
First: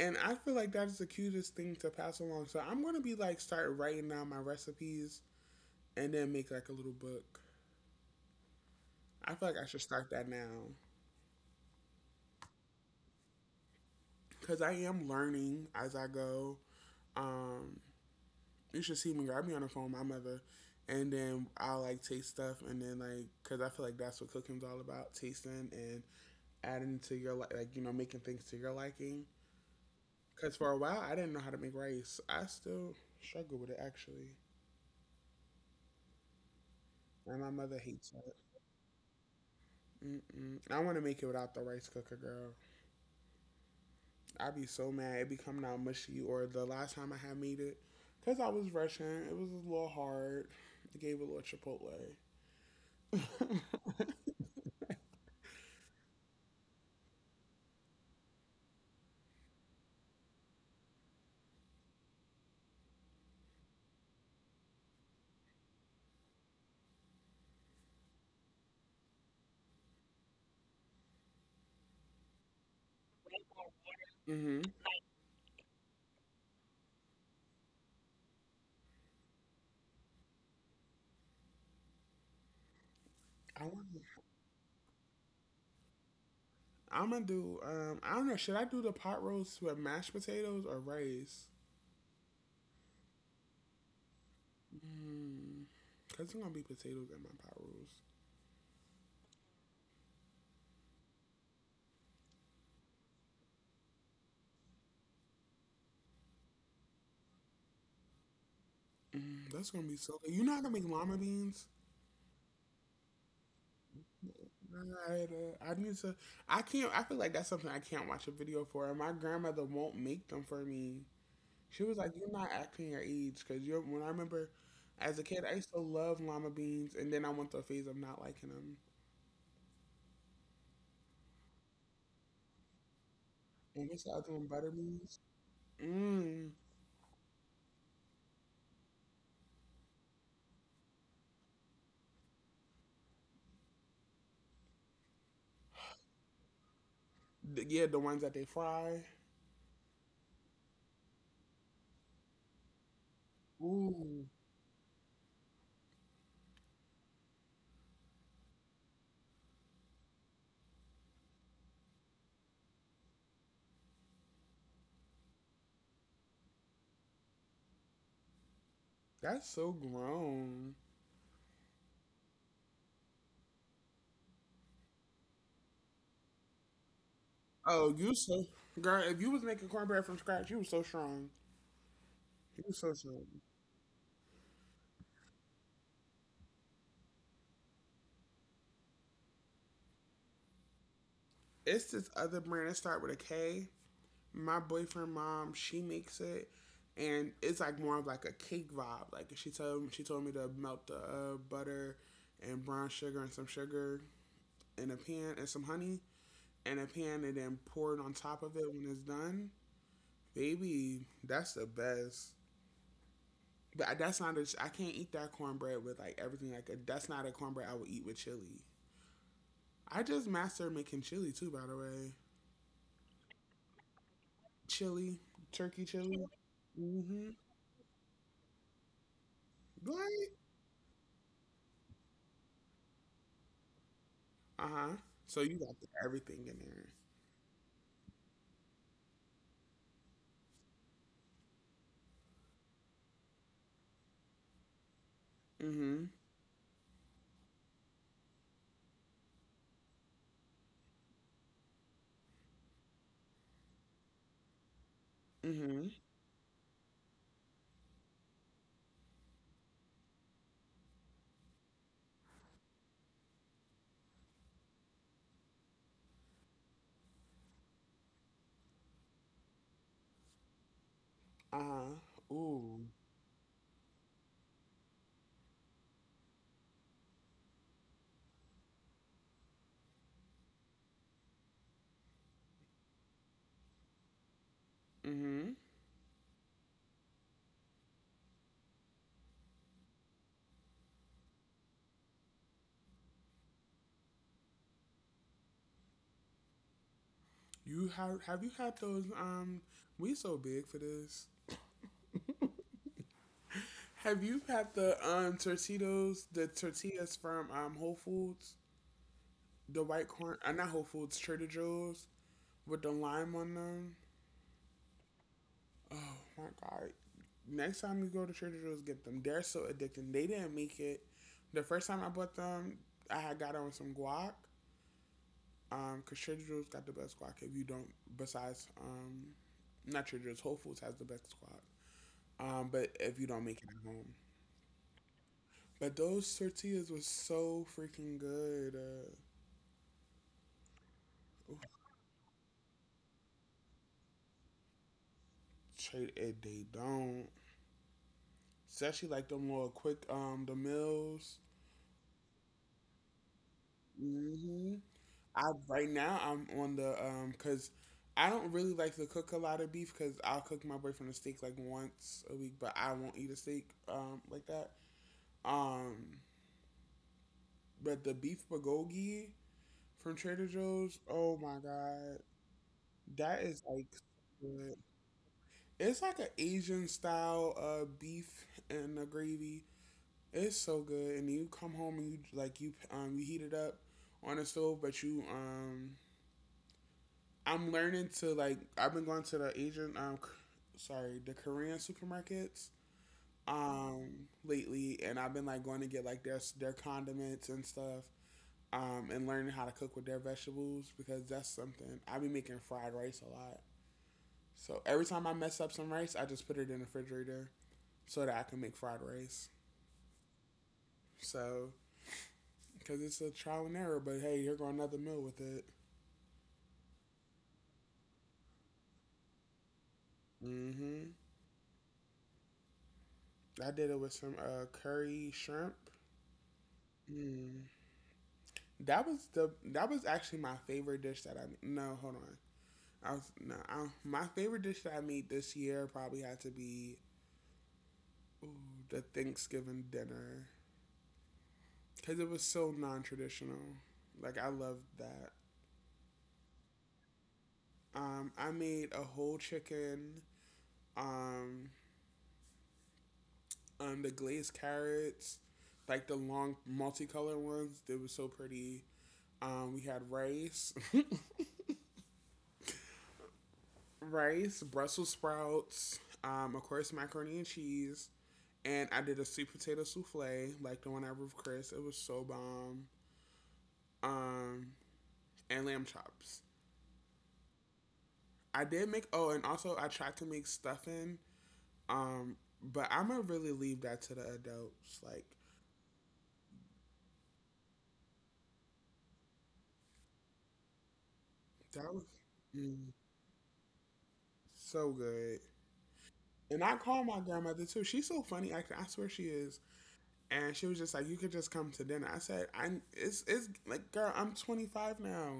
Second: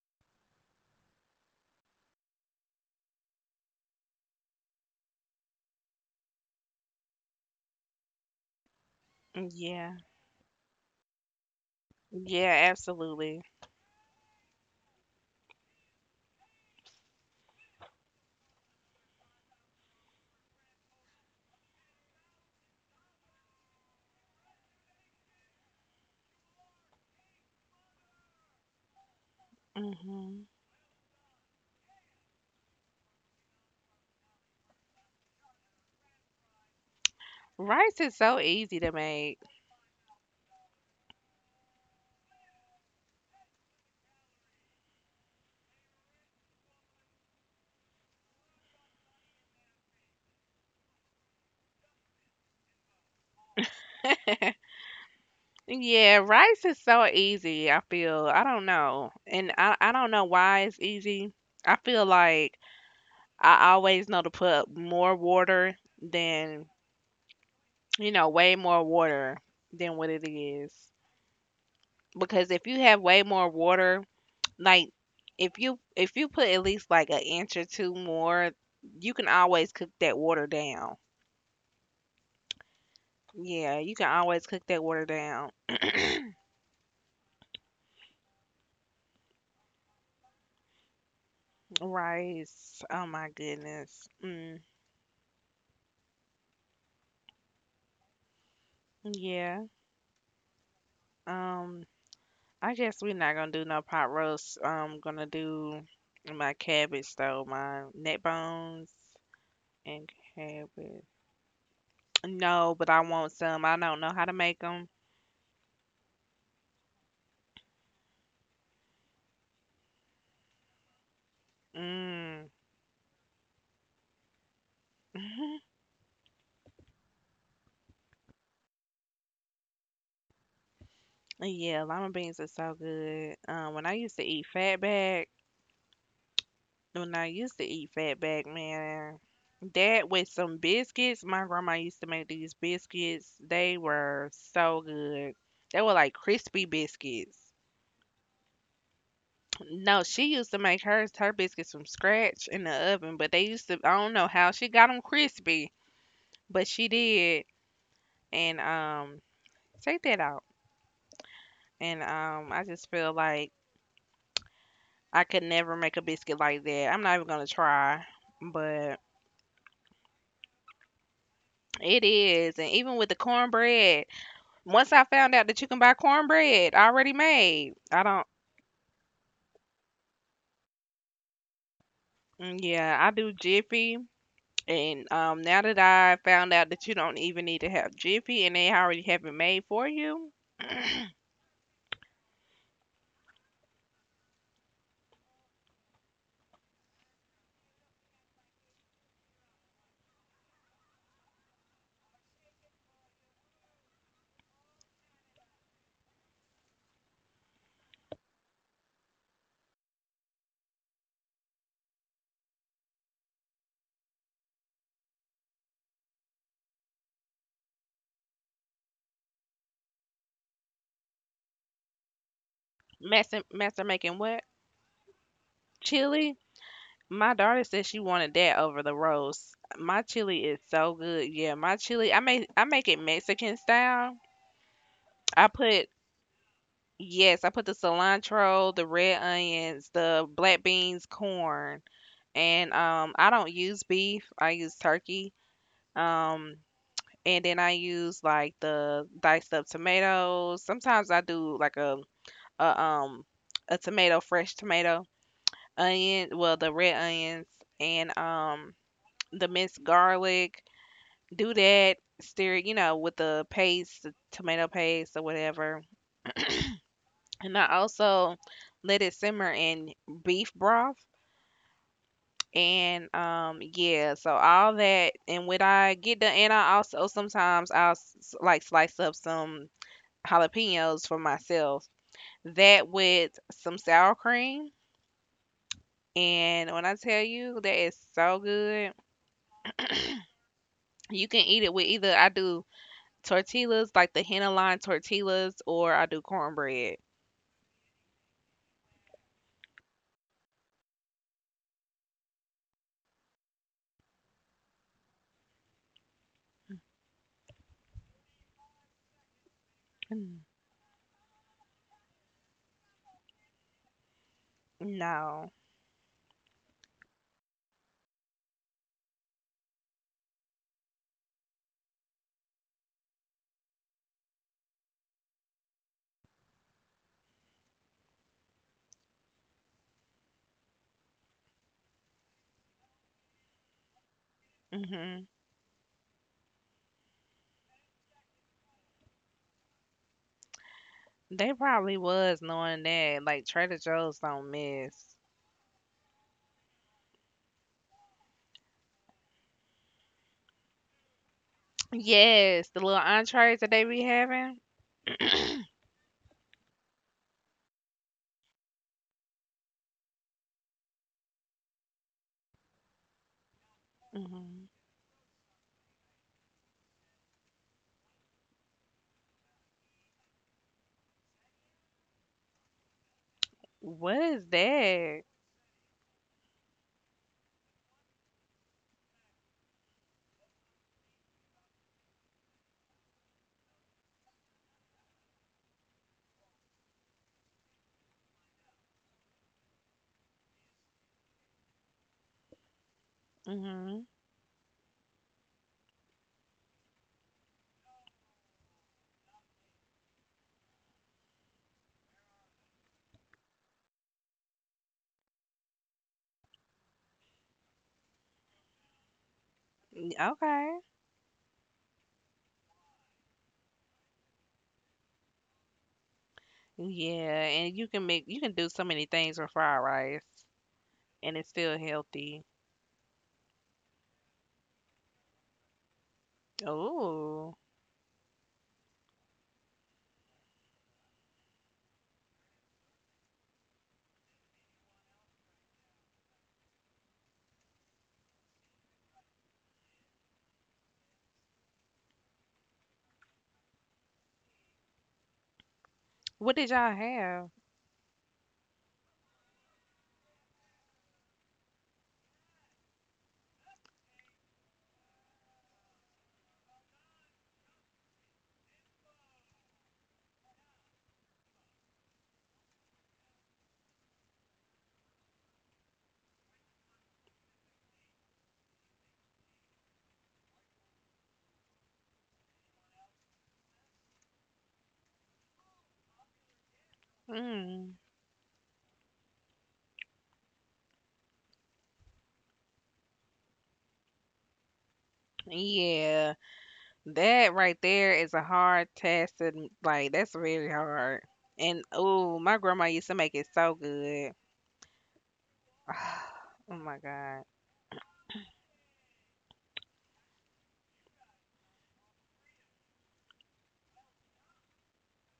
[SPEAKER 1] And I feel like that's the cutest thing to pass along. So I'm gonna be like start writing down my recipes and then make like a little book. I feel like I should
[SPEAKER 2] Yeah.
[SPEAKER 1] start that now
[SPEAKER 2] Yeah, absolutely.
[SPEAKER 1] because I am learning as I go. Um, you should see me. I'll be on the phone with my mother, and then I'll like taste stuff, and then like, because I feel like that's what cooking's all about: tasting and adding to your like, you know, making things to your liking.
[SPEAKER 2] Hmm.
[SPEAKER 1] Because for a while I didn't know how to make rice. I still struggle with it actually, and my mother
[SPEAKER 2] Rice
[SPEAKER 1] hates
[SPEAKER 2] is
[SPEAKER 1] it.
[SPEAKER 2] so easy to make.
[SPEAKER 1] Mm-mm. I want to make it without the rice cooker, girl. I'd be so mad. It'd be coming out mushy. Or the last time I had made it, because I was rushing, it was a little hard. It gave it a little chipotle.
[SPEAKER 2] Yeah, rice is so easy. I don't know, and I don't know why it's easy. I feel like I always know to put more water than way more water than what it is. Because if you have way more water,
[SPEAKER 1] Mm-hmm.
[SPEAKER 2] like if you put at least like an inch or two more, you can always cook that water down.
[SPEAKER 1] I
[SPEAKER 2] Yeah,
[SPEAKER 1] want.
[SPEAKER 2] you can always cook that water down.
[SPEAKER 1] I'm gonna do. I don't know. Should I do the pot roast with mashed potatoes or rice?
[SPEAKER 2] Rice. Oh my goodness. Mm,
[SPEAKER 1] Mm. Cause it's gonna be potatoes in my pot roast.
[SPEAKER 2] yeah. Um, I guess we're not gonna do no pot roast. I'm gonna do my cabbage though, my neck bones
[SPEAKER 1] Mm, that's gonna be
[SPEAKER 2] and
[SPEAKER 1] so good. You're not gonna make
[SPEAKER 2] cabbage.
[SPEAKER 1] llama beans.
[SPEAKER 2] No, but I want some. I don't know how to make them.
[SPEAKER 1] Right, I need to. I can't. I feel like that's something I can't watch a video for. And my grandmother won't make them for me. She was like, "You're
[SPEAKER 2] Mm.
[SPEAKER 1] not acting your age," because you're. When I remember, as a kid, I used to love lima beans, and then I went through a phase of not liking them.
[SPEAKER 2] Yeah, lima beans are so good. When
[SPEAKER 1] And
[SPEAKER 2] I
[SPEAKER 1] what's the
[SPEAKER 2] used to
[SPEAKER 1] other one?
[SPEAKER 2] eat
[SPEAKER 1] Butter beans.
[SPEAKER 2] fatback.
[SPEAKER 1] Mmm.
[SPEAKER 2] When I used to eat fatback, man, that with some biscuits, my grandma used to make these biscuits. They were so good. They were like crispy biscuits.
[SPEAKER 1] Th- Yeah, the ones that they fry.
[SPEAKER 2] No, she used to make hers, her biscuits from scratch in the oven, but they used to, I don't
[SPEAKER 1] Ooh,
[SPEAKER 2] know how she got them crispy, but she did. And take that out. And I just feel like I could never make a biscuit like that. I'm not even gonna try, but
[SPEAKER 1] that's so grown.
[SPEAKER 2] it is. And even with the cornbread. Once I found out that you can buy cornbread already made,
[SPEAKER 1] Oh,
[SPEAKER 2] I
[SPEAKER 1] you
[SPEAKER 2] don't.
[SPEAKER 1] so girl. If you was making cornbread from scratch, you was so strong.
[SPEAKER 2] Mm,
[SPEAKER 1] You was so
[SPEAKER 2] yeah, I
[SPEAKER 1] strong.
[SPEAKER 2] do Jiffy, and now that I found out that you don't even need to have Jiffy, and they already have it made for you,
[SPEAKER 1] It's this other brand that start with a K. My boyfriend mom she makes it, and it's like more of like a cake vibe. Like, she told me to melt the butter and brown sugar and some sugar in a pan and some honey in a pan, and then pour it on top of it when it's done. Baby, that's the best. But that's not a, I can't eat that cornbread with like everything. Like, that's not a cornbread I would eat with chili. I just mastered making chili too, by the way.
[SPEAKER 2] master making what
[SPEAKER 1] Chili. Turkey chili.
[SPEAKER 2] chili?
[SPEAKER 1] Mm-hmm.
[SPEAKER 2] My daughter said she wanted that over the roast. My
[SPEAKER 1] What?
[SPEAKER 2] chili is so good. Yeah, my chili. I make it Mexican style.
[SPEAKER 1] Uh huh. So
[SPEAKER 2] I
[SPEAKER 1] you got the,
[SPEAKER 2] put
[SPEAKER 1] everything in
[SPEAKER 2] yes, I put the cilantro, the red onions, the black beans, corn. And I don't use beef, I use turkey.
[SPEAKER 1] there. Mm
[SPEAKER 2] Um and then I use like the diced up tomatoes. Sometimes I do like a um a tomato, fresh tomato,
[SPEAKER 1] hmm. Mm hmm.
[SPEAKER 2] onion, well the red onions and the minced garlic. Do that, stir it, with the paste, the tomato paste or whatever. And I also let it simmer in beef broth.
[SPEAKER 1] Uh huh. Ooh.
[SPEAKER 2] And yeah, so all that, and when I get done, and I also sometimes I'll like slice up some jalapenos for myself. That with some sour cream.
[SPEAKER 1] Mm hmm.
[SPEAKER 2] And when I tell you that is so good, you can eat it with either I do tortillas like the henna line tortillas or I do cornbread.
[SPEAKER 1] You have you had those? We so big for this. Have you had the tortillas, the tortillas from Whole Foods, the white corn?
[SPEAKER 2] Mm,
[SPEAKER 1] Not Whole Foods, Trader Joe's with the lime on them.
[SPEAKER 2] no.
[SPEAKER 1] Oh my god! Next time you go to Trader Joe's, get them. They're so addicting. They didn't make it. The first time I bought them, I had got on some guac. Cause Trader Joe's got the best squad. If you don't, besides not Trader Joe's, Whole Foods has the best squad. But if you don't make it at home,
[SPEAKER 2] Hmm.
[SPEAKER 1] but those tortillas was so freaking good.
[SPEAKER 2] They
[SPEAKER 1] Ooh,
[SPEAKER 2] probably was knowing that like Trader Joe's don't miss.
[SPEAKER 1] trade it, they don't. Especially like them little quick the meals.
[SPEAKER 2] Yes, the little entrees that they be having.
[SPEAKER 1] Hmm. I right now I'm on the cause I don't really like to cook a lot of beef because I'll cook my boyfriend a steak like once a week, but I won't eat a steak like
[SPEAKER 2] Mhm.
[SPEAKER 1] that. Um, But the beef bulgogi from Trader Joe's, oh my god, that is like so
[SPEAKER 2] What is
[SPEAKER 1] good.
[SPEAKER 2] that?
[SPEAKER 1] It's like an Asian style beef and the gravy. It's so good, and you come home and you like you you heat it up on the stove, but you I'm learning to like I've been going to the Asian sorry, the Korean supermarkets
[SPEAKER 2] Mhm.
[SPEAKER 1] lately, and I've been like going to get like their condiments and stuff and learning how to cook with their vegetables because that's something I be making fried rice a lot. So every time I mess up some rice, I just put it in the refrigerator so that I can make fried rice.
[SPEAKER 2] Okay.
[SPEAKER 1] So because it's a trial and error, but hey, here go another meal with it.
[SPEAKER 2] Yeah, and you can do so many things with fried rice,
[SPEAKER 1] Mm-hmm.
[SPEAKER 2] and it's still healthy.
[SPEAKER 1] I did it with some curry shrimp.
[SPEAKER 2] Oh,
[SPEAKER 1] Mm. That was the that was actually my favorite dish that I no hold on I was no I, my favorite dish that I made this year probably had to be ooh, the Thanksgiving dinner because it was so non-traditional. Like, I loved that.
[SPEAKER 2] what did y'all have?
[SPEAKER 1] I made a whole chicken. Um, the glazed carrots, like the long multicolored ones, they were so pretty. We had rice, rice, Brussels sprouts, of course macaroni and cheese, and I did a sweet potato souffle, like the one I had with Chris. It was so bomb. Um, and lamb chops.
[SPEAKER 2] Mm.
[SPEAKER 1] I did make oh, and also I tried to make stuffing. Um, but I'm gonna really leave that to the adults. Like,
[SPEAKER 2] Yeah, that right there is a hard task to like. That's very hard. And
[SPEAKER 1] that was
[SPEAKER 2] oh, my
[SPEAKER 1] mm,
[SPEAKER 2] grandma used to make it so good.
[SPEAKER 1] so good. And I
[SPEAKER 2] Oh my
[SPEAKER 1] called my
[SPEAKER 2] God.
[SPEAKER 1] grandmother too. She's so funny. Actually, I swear she is. And she was just like, "You could just come to dinner." I said, "I it's like, girl, I'm 25 now.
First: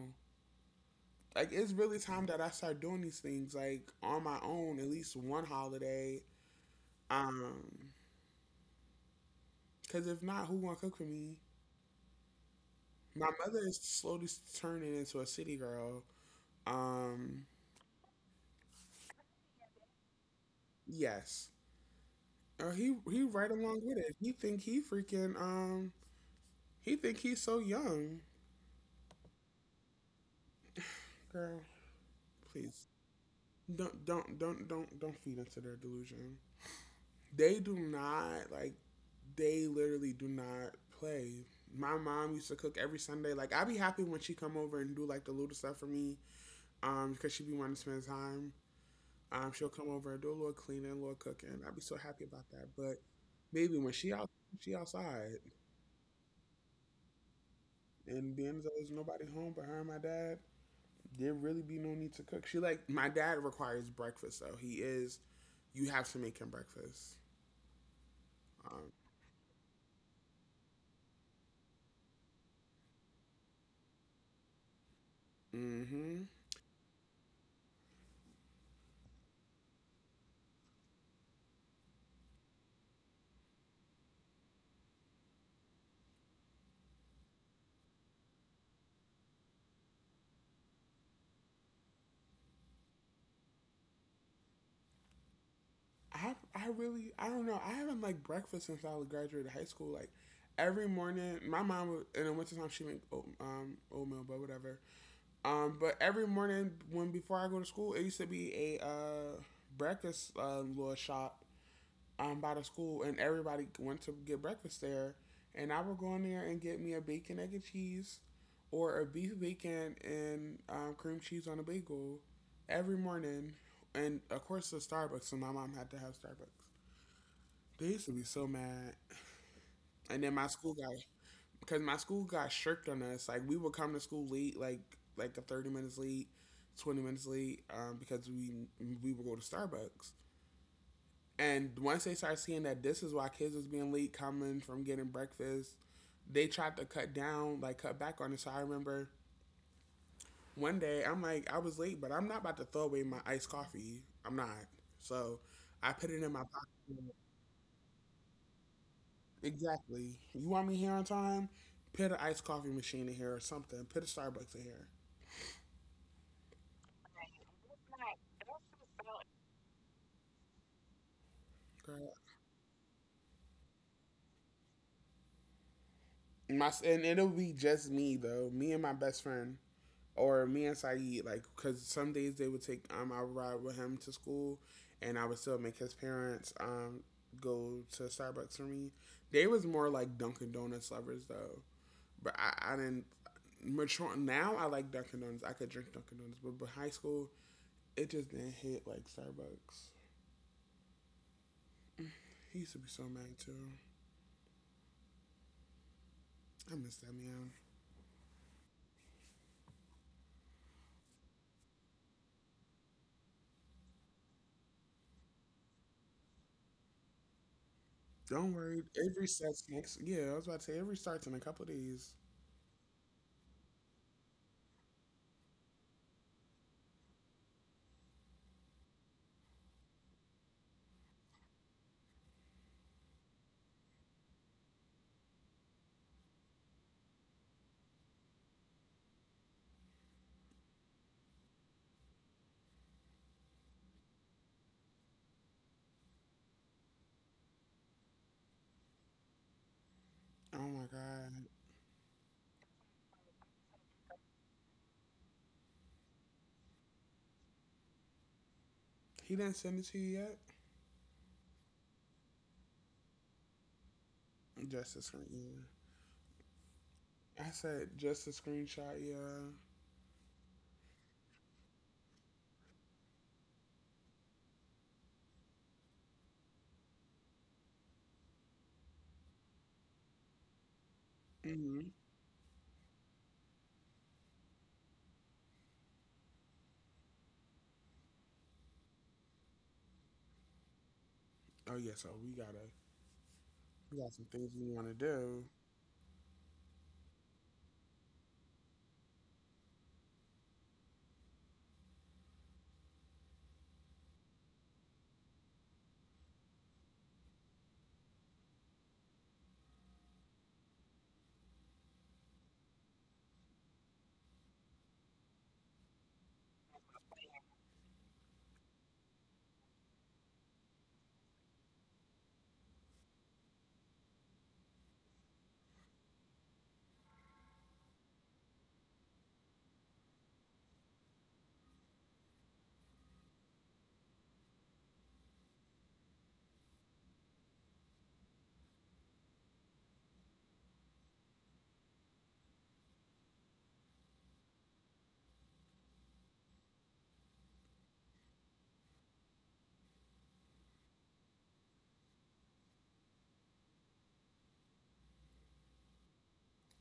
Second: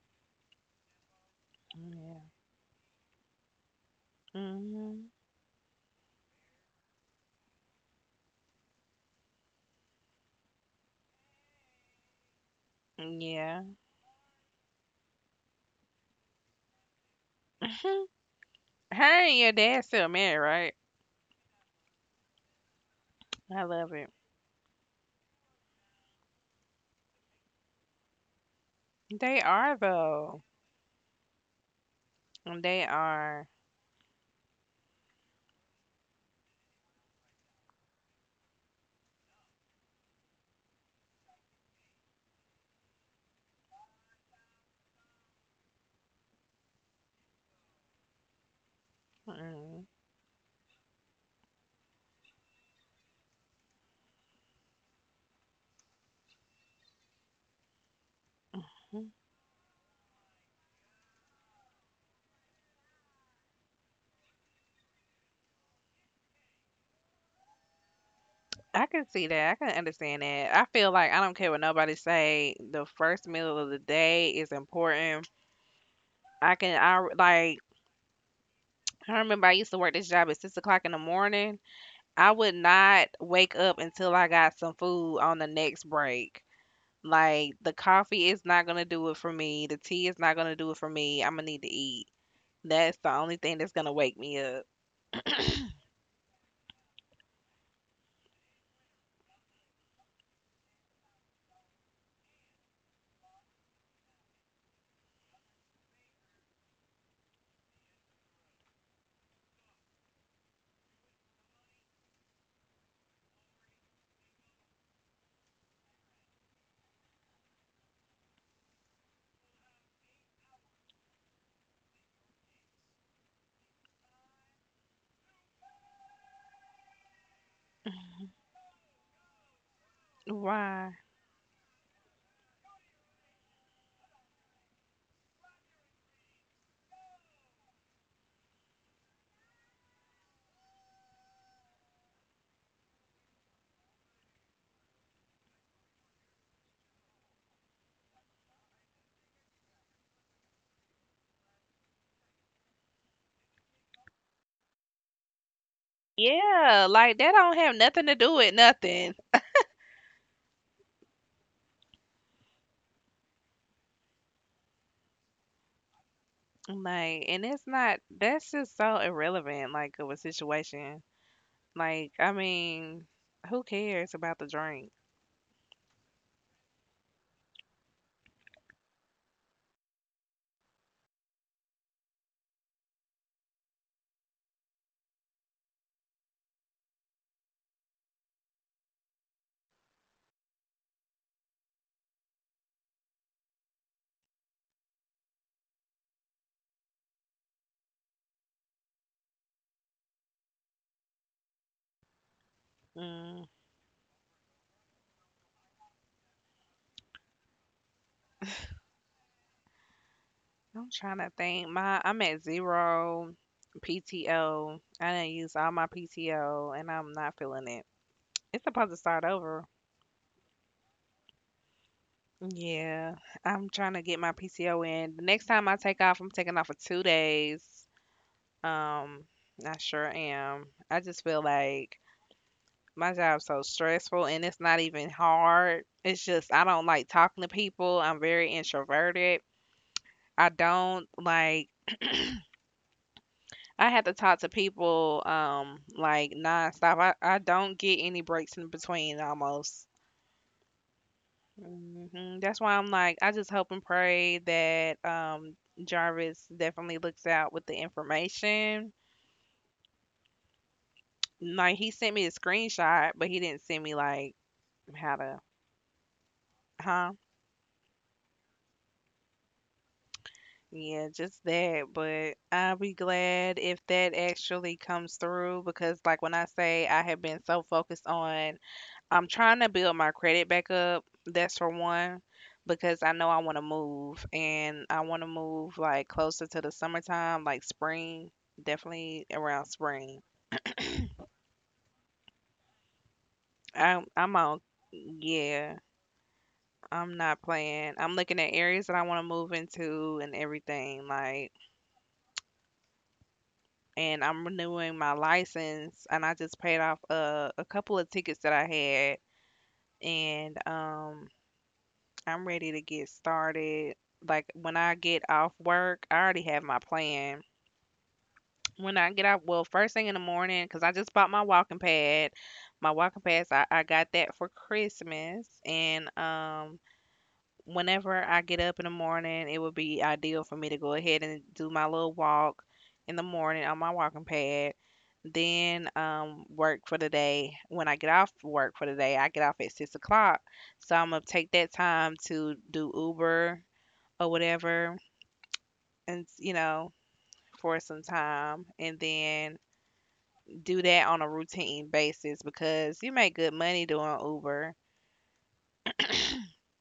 [SPEAKER 1] Like, it's really
[SPEAKER 2] Yeah.
[SPEAKER 1] time that I start doing these things like on my own, at
[SPEAKER 2] Mhm.
[SPEAKER 1] least one holiday. Um, because if not, who gonna cook for me? My mother
[SPEAKER 2] Yeah.
[SPEAKER 1] is slowly turning into a city girl. Um,
[SPEAKER 2] Her and your dad still married, right?
[SPEAKER 1] yes. He right
[SPEAKER 2] I
[SPEAKER 1] along
[SPEAKER 2] love
[SPEAKER 1] with
[SPEAKER 2] it.
[SPEAKER 1] it. He think he freaking he think he's so young.
[SPEAKER 2] They are though.
[SPEAKER 1] Girl,
[SPEAKER 2] Mm, they
[SPEAKER 1] please
[SPEAKER 2] are.
[SPEAKER 1] don't feed into their delusion. They do not like they literally do not play. My mom used to cook every Sunday. Like, I'd be happy when she come over and do like the little stuff for me, because she be wanting to spend time. She'll
[SPEAKER 2] Mm.
[SPEAKER 1] come over and do a little cleaning, a little cooking. I'd be so happy about that. But maybe when she out, she outside, and being as though there's nobody home but her and my dad, there really be no need to cook. She like my dad requires breakfast though. He is you have to make him breakfast. Um,
[SPEAKER 2] I can see that. I can understand that. I feel like I don't care what nobody say. The first meal of the day is important.
[SPEAKER 1] hmm.
[SPEAKER 2] I can. I like. I remember I used to work this job at 6 o'clock in the morning. I would not wake up until I got some food on the next break. Like the coffee is not gonna do it for me. The tea is not gonna do it for me. I'm gonna need to eat. That's the only thing that's gonna wake me up.
[SPEAKER 1] I really I don't know. I haven't like breakfast since I graduated high school. Like, every morning my mom would, in the wintertime she make oat, um, oatmeal, but whatever. But every morning when before I go to school, it used to be a breakfast little shop by the school, and everybody went to get breakfast there. And I would go in there and get me a bacon, egg, and cheese, or a beef bacon and cream cheese on a bagel every morning. And of course, the Starbucks. So my mom had to have Starbucks. They used to be so mad. And then my school got
[SPEAKER 2] Why?
[SPEAKER 1] because my school got shirked on us. Like, we would come to school late, like a 30 minutes late, 20 minutes late, because we would go to Starbucks. And once they start seeing that this is why kids was being late coming from getting breakfast, they tried to cut down, like cut back on it. So I remember one day I'm like, I was late, but I'm not about to throw away my iced coffee. I'm not. So I put it in my
[SPEAKER 2] Yeah,
[SPEAKER 1] pocket.
[SPEAKER 2] like that don't have nothing to do with nothing.
[SPEAKER 1] Exactly. You want me here on time? Put an iced coffee machine in here or something. Put a Starbucks in here.
[SPEAKER 2] Like, and it's not, that's just so irrelevant, like, of a situation. Like,
[SPEAKER 1] Girl.
[SPEAKER 2] I mean, who cares about the drink?
[SPEAKER 1] My and it'll be just me though. Me and my best friend. Or me and Saeed, like, because some days they would take, I would ride with him to school, and I would still make his parents, go to Starbucks for me. They was more like Dunkin' Donuts lovers though, but I didn't. Mature now, I like Dunkin' Donuts. I could drink Dunkin' Donuts, but high school, it just didn't hit like Starbucks. He used to be so mad
[SPEAKER 2] Mm,
[SPEAKER 1] too. I miss that man.
[SPEAKER 2] I'm trying to think. My, I'm at zero PTO. I didn't use all my PTO and I'm not feeling it.
[SPEAKER 1] Don't
[SPEAKER 2] It's
[SPEAKER 1] worry,
[SPEAKER 2] supposed to
[SPEAKER 1] it
[SPEAKER 2] start
[SPEAKER 1] restarts
[SPEAKER 2] over.
[SPEAKER 1] next. Yeah, I was about to say it restarts in a couple of days.
[SPEAKER 2] Yeah, I'm trying to get my PTO in. The next time I take off, I'm taking off for two days. Um, I sure am. I just feel like my job's so stressful and it's not even hard. It's just I don't like talking to people. I'm very introverted. I don't like, I have to talk to people like nonstop. I don't get any breaks in between almost.
[SPEAKER 1] Oh my god,
[SPEAKER 2] Hmm. That's why I'm like I just hope and pray that Jarvis definitely looks out with the information.
[SPEAKER 1] he didn't send it to you yet.
[SPEAKER 2] Like he sent me a screenshot, but he didn't send me like
[SPEAKER 1] Just a
[SPEAKER 2] how to.
[SPEAKER 1] screen.
[SPEAKER 2] Huh?
[SPEAKER 1] I said just a screenshot. Yeah.
[SPEAKER 2] Yeah, just that, but I'll be glad if that actually comes through because like when I say I have been so focused on, I'm trying to build my credit back up, that's for
[SPEAKER 1] hmm
[SPEAKER 2] one, because I know I want to move and I want to move like closer to the summertime, like spring, definitely around spring.
[SPEAKER 1] Oh yeah. So we gotta we
[SPEAKER 2] I'm
[SPEAKER 1] got some
[SPEAKER 2] I'm
[SPEAKER 1] things
[SPEAKER 2] on.
[SPEAKER 1] we want to do.
[SPEAKER 2] Yeah, I'm not playing. I'm looking at areas that I want to move into and everything, like, and I'm renewing my license, and I just paid off a couple of tickets that I had, and I'm ready to get started. Like when I get off work, I already have my plan. When I get out, well, first thing in the morning, because I just bought my walking pad. My walking pads, I got that for Christmas, and whenever I get up in the morning, it would be ideal for me to go ahead and do my little walk in the morning on my walking pad, then work for the day. When I get off work for the day, I get off at 6 o'clock. So I'm gonna take that time to do Uber or whatever, and you know, for some time, and then do that on a routine basis because you make good money doing Uber.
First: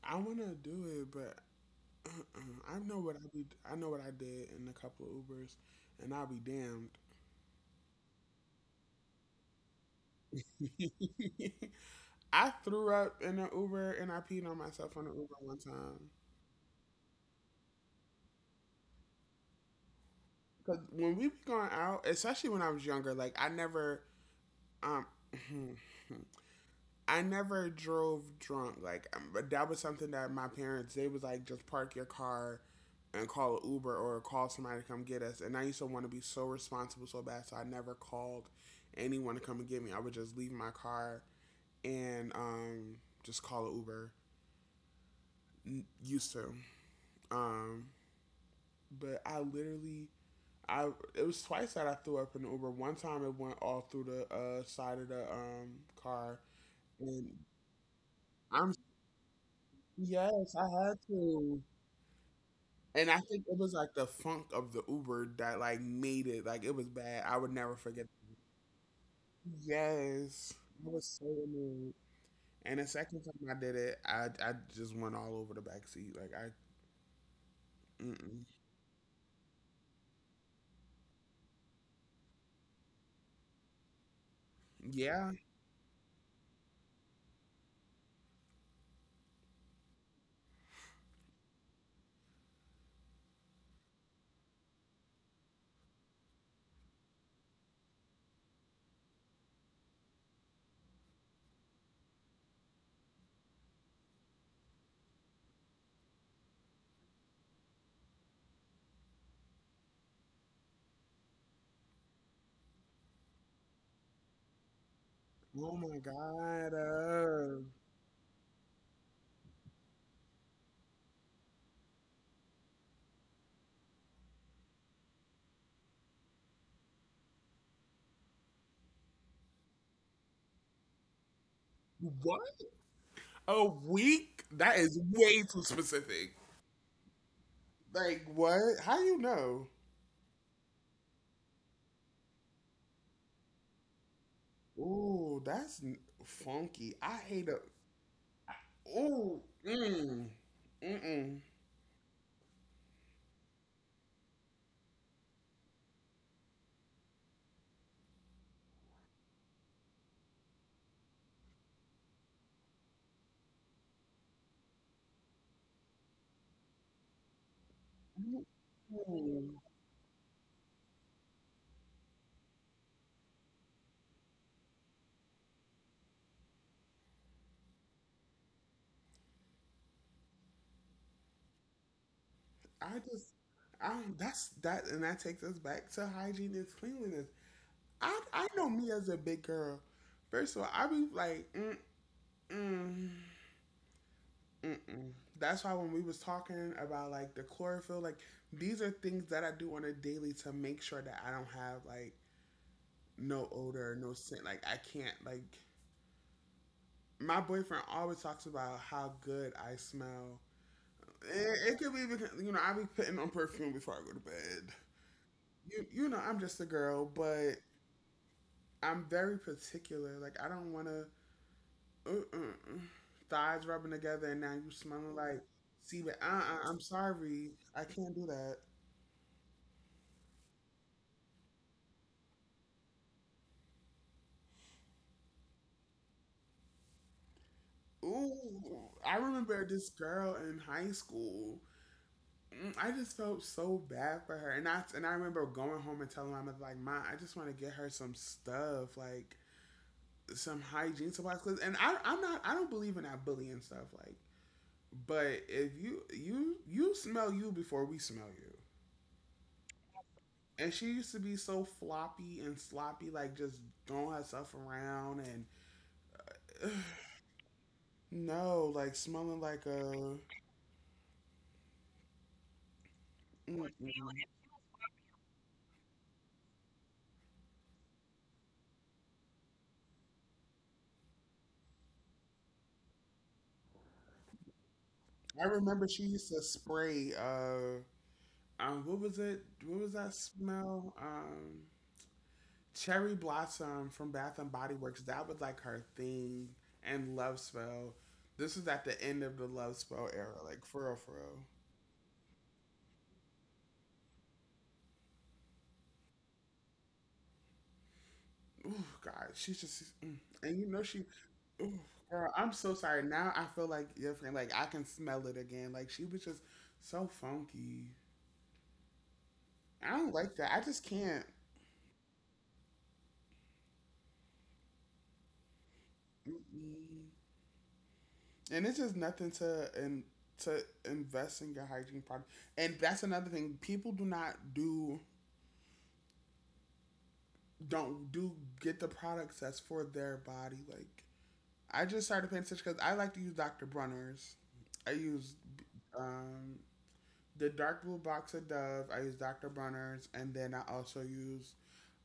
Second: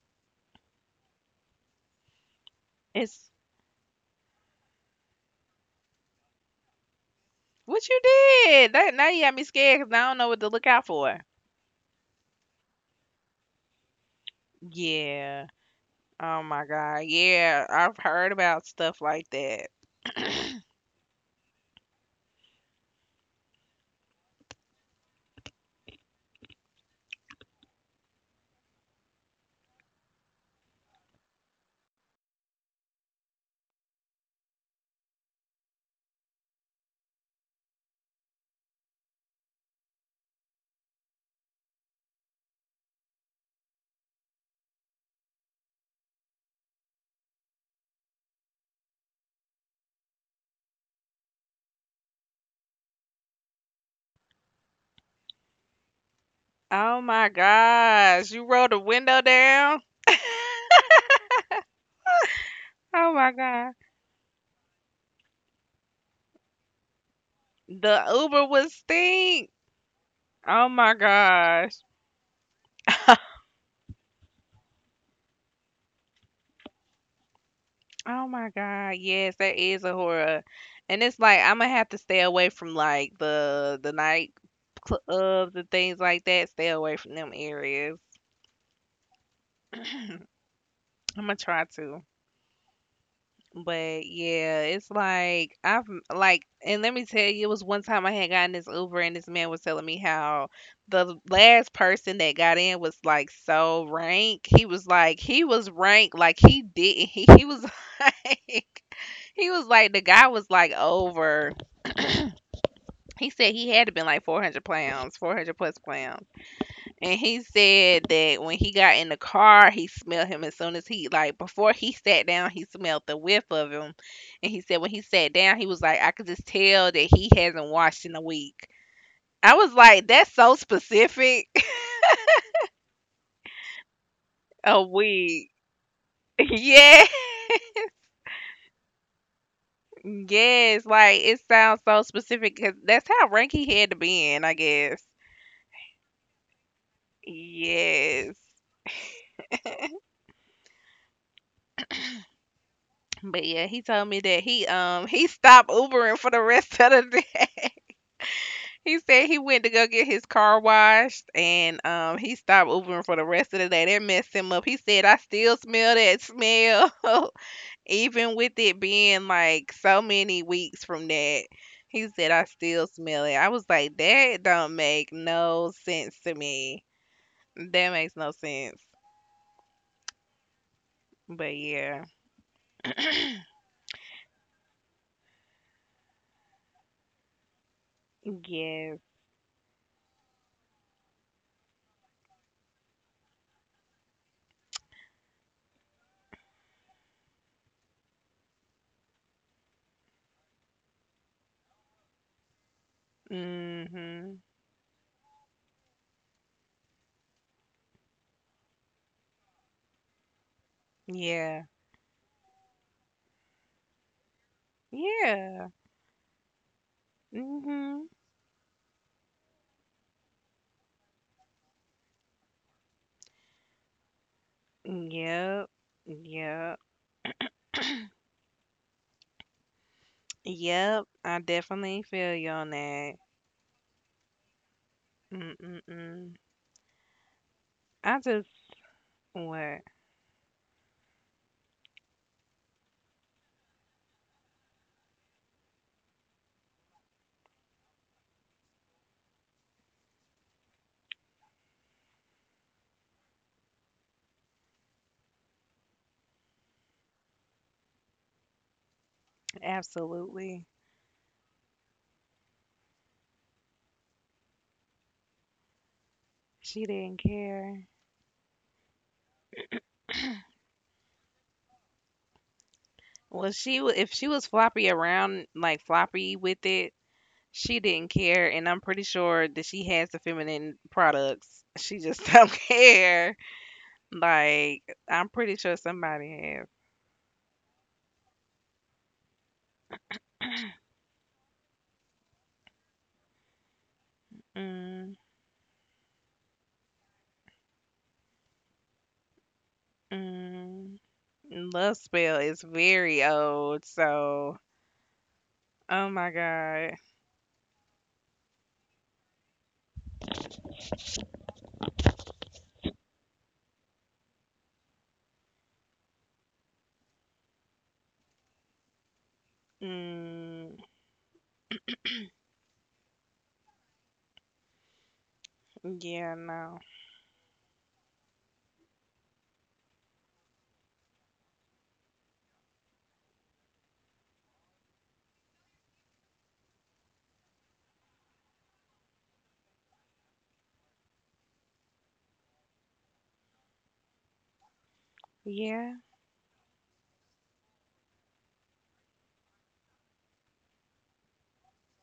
[SPEAKER 1] I want to do it, but I know what I
[SPEAKER 2] It's
[SPEAKER 1] be. I know what I did in a couple of Ubers, and I'll be damned.
[SPEAKER 2] what you did. That now you got me scared because I don't know what to look out for.
[SPEAKER 1] I threw up in an Uber and I peed on myself on an Uber
[SPEAKER 2] Yeah.
[SPEAKER 1] one time.
[SPEAKER 2] Oh my God. Yeah, I've heard about stuff like that.
[SPEAKER 1] Cause when we be going out, especially when I was younger, like I never um I never drove drunk. Like but that was something that my parents, they was like just park your car and call an Uber or call somebody to come get us. And I used to want to be so responsible so bad, so I never called anyone to come and get me. I would just leave my car and just call an Uber. Used to, um, but I literally. I It was twice that I threw up in the Uber. One time it went all through the side of the car,
[SPEAKER 2] Oh my
[SPEAKER 1] and
[SPEAKER 2] gosh. You
[SPEAKER 1] I'm
[SPEAKER 2] rolled the window down?
[SPEAKER 1] yes, I had to. And
[SPEAKER 2] Oh
[SPEAKER 1] I
[SPEAKER 2] my
[SPEAKER 1] think it was
[SPEAKER 2] God.
[SPEAKER 1] like the funk of the Uber that like made it like it was bad. I would never
[SPEAKER 2] The
[SPEAKER 1] forget.
[SPEAKER 2] Uber would stink.
[SPEAKER 1] Yes,
[SPEAKER 2] Oh
[SPEAKER 1] I
[SPEAKER 2] my
[SPEAKER 1] was so
[SPEAKER 2] gosh.
[SPEAKER 1] annoyed. And the second time I did it, I just went all over the back seat.
[SPEAKER 2] Oh
[SPEAKER 1] Mm-mm.
[SPEAKER 2] my God. Yes, that is a horror. And it's like I'm gonna have to stay away from like the night
[SPEAKER 1] Yeah.
[SPEAKER 2] clubs and things like that. Stay away from them areas. I'm gonna try to. But yeah, it's like I've, like, and let me tell you, it was one time I had gotten this Uber, and this man was telling me how the last person that got in was like so rank. He was like, he was rank, like he didn't. He was like, he was like, the guy was like over. He said he had to been like 400 pounds, 400
[SPEAKER 1] Oh
[SPEAKER 2] plus
[SPEAKER 1] my
[SPEAKER 2] pounds,
[SPEAKER 1] god.
[SPEAKER 2] and he said that when he got in the car, he smelled him as soon as he, like, before he sat down, he smelled the whiff of him. And he said when he sat down, he was like, I could just tell that he hasn't washed in a week. I was like, that's so specific.
[SPEAKER 1] What? A week? That
[SPEAKER 2] A
[SPEAKER 1] is way
[SPEAKER 2] week.
[SPEAKER 1] too specific.
[SPEAKER 2] Yeah.
[SPEAKER 1] Like what? How you know?
[SPEAKER 2] Yes, like it sounds so specific because that's how ranky had to be in, I guess.
[SPEAKER 1] Ooh, funky. I hate a.
[SPEAKER 2] Yes.
[SPEAKER 1] Ooh. Mm. Mm.
[SPEAKER 2] But yeah, he told me that he stopped Ubering for the rest of the day. He said he went to go get his car washed and he stopped Ubering for the rest of the day. That messed him up. He said I still smell that smell even with it being
[SPEAKER 1] Mm.
[SPEAKER 2] like so many weeks from that. He said I still smell it. I was like that don't make no sense to me. That makes no sense. But yeah.
[SPEAKER 1] I just, I that's that, and that takes us back to hygiene and cleanliness. I know me
[SPEAKER 2] Yes.
[SPEAKER 1] as a big girl. First of all, I be like, mm mm mm mm. That's why when we was talking about like the chlorophyll, like these are things that I do on a daily to make sure that I don't have like no odor, no scent.
[SPEAKER 2] Mhm.
[SPEAKER 1] Like I can't like My boyfriend always talks about how good I smell.
[SPEAKER 2] Yeah.
[SPEAKER 1] It could be because you know I be putting on perfume before I go to bed.
[SPEAKER 2] Yeah.
[SPEAKER 1] You know I'm just a girl, but
[SPEAKER 2] Mhm.
[SPEAKER 1] I'm very particular. Like I don't want to uh-uh, thighs rubbing together and now you smelling like
[SPEAKER 2] Yep.
[SPEAKER 1] see, but I'm
[SPEAKER 2] Yep.
[SPEAKER 1] sorry, I can't do that.
[SPEAKER 2] Yep, I definitely feel you on that. Mm-mm-mm. I just,
[SPEAKER 1] Ooh, I remember
[SPEAKER 2] what?
[SPEAKER 1] this girl in high school. Mm, I just felt so bad for her, and I remember going home and telling my mother like, "Ma, I just want to get her some stuff like." Some hygiene supplies 'cause- I'm not, I don't believe in that bullying stuff like, but if you smell you before we smell you.
[SPEAKER 2] Absolutely.
[SPEAKER 1] And she used to be so floppy and sloppy, like just throwing herself around and
[SPEAKER 2] She
[SPEAKER 1] ugh,
[SPEAKER 2] didn't care.
[SPEAKER 1] no, like smelling like a.
[SPEAKER 2] Well,
[SPEAKER 1] Mm-mm.
[SPEAKER 2] if she was floppy around, like floppy with it, she didn't care, and I'm pretty sure that she has the feminine products. She just don't care. Like, I'm
[SPEAKER 1] I
[SPEAKER 2] pretty sure
[SPEAKER 1] remember she used
[SPEAKER 2] somebody
[SPEAKER 1] to
[SPEAKER 2] has.
[SPEAKER 1] spray. What was it? What was that smell? Cherry blossom from Bath and Body Works.
[SPEAKER 2] Mm,
[SPEAKER 1] That was like her thing, and love spell. This is at the end of the love spell era, like for real,
[SPEAKER 2] mm.
[SPEAKER 1] for real.
[SPEAKER 2] Love spell is very old, so, oh my god.
[SPEAKER 1] Oh God, she's- mm. And you know she. Oh girl, I'm so sorry. Now I feel like different. Like I can smell it again. Like she was just so funky. I don't like that. I
[SPEAKER 2] Mm.
[SPEAKER 1] just can't.
[SPEAKER 2] Yeah, no.
[SPEAKER 1] Mm-mm. And it's just nothing to and to invest in your hygiene product. And that's another thing. People do not do don't do get the products that's for their body. Like I just started paying attention because I like to use Dr. Bronner's. I use
[SPEAKER 2] Yeah.
[SPEAKER 1] um the dark blue box of Dove. I use Dr. Bronner's, and then I also use,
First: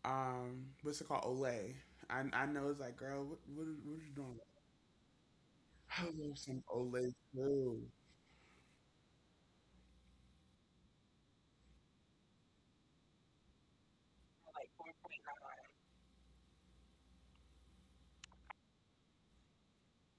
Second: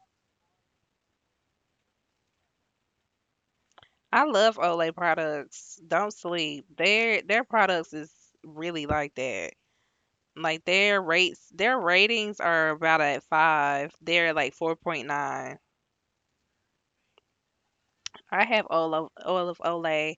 [SPEAKER 1] what's it called, Olay. I know it's like, girl, what are you
[SPEAKER 2] I
[SPEAKER 1] doing?
[SPEAKER 2] love Olay products.
[SPEAKER 1] I
[SPEAKER 2] Don't
[SPEAKER 1] love some
[SPEAKER 2] sleep.
[SPEAKER 1] Olay
[SPEAKER 2] Their
[SPEAKER 1] too.
[SPEAKER 2] products is really like that. Like their rates, their ratings are about at five. They're like 4.9. I have all of Olay.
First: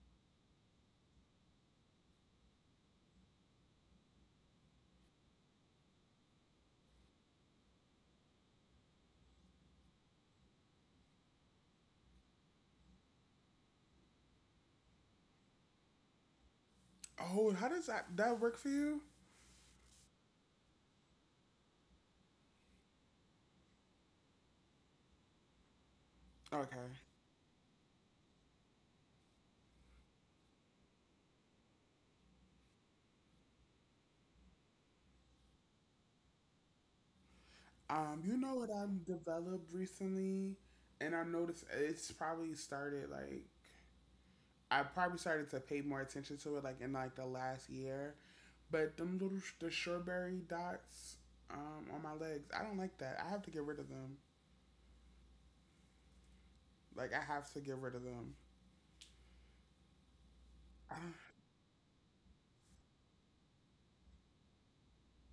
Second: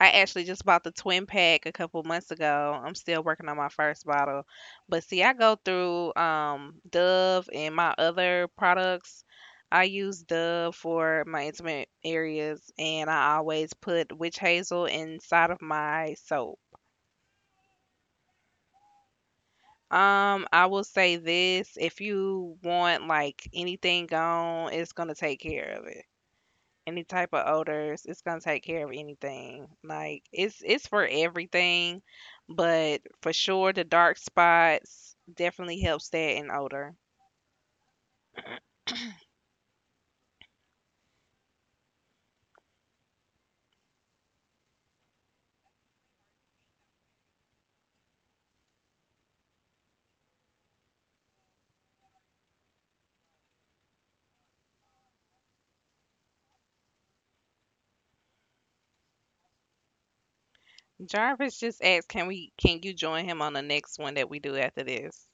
[SPEAKER 2] I actually just bought the twin pack a couple months ago. I'm still working on my first bottle, but see, I go through Dove and my other products. I use Dove for my intimate areas, and I always put witch hazel inside of my soap.
[SPEAKER 1] Oh, how does that work for you?
[SPEAKER 2] I will say this: if you want like anything gone, it's gonna take care of it.
[SPEAKER 1] Okay.
[SPEAKER 2] Any type of odors. It's gonna take care of anything. Like it's for everything, but for sure the dark spots definitely helps that in odor.
[SPEAKER 1] You know what I've developed recently, and I noticed it's probably started like I probably started to pay more attention to it like in like the last year, but the strawberry dots on my legs, I don't like that. I have to get rid of them. Like I have to get rid of them.
[SPEAKER 2] Jarvis just asked, "Can we? Can you join him on the next one that we do after this?"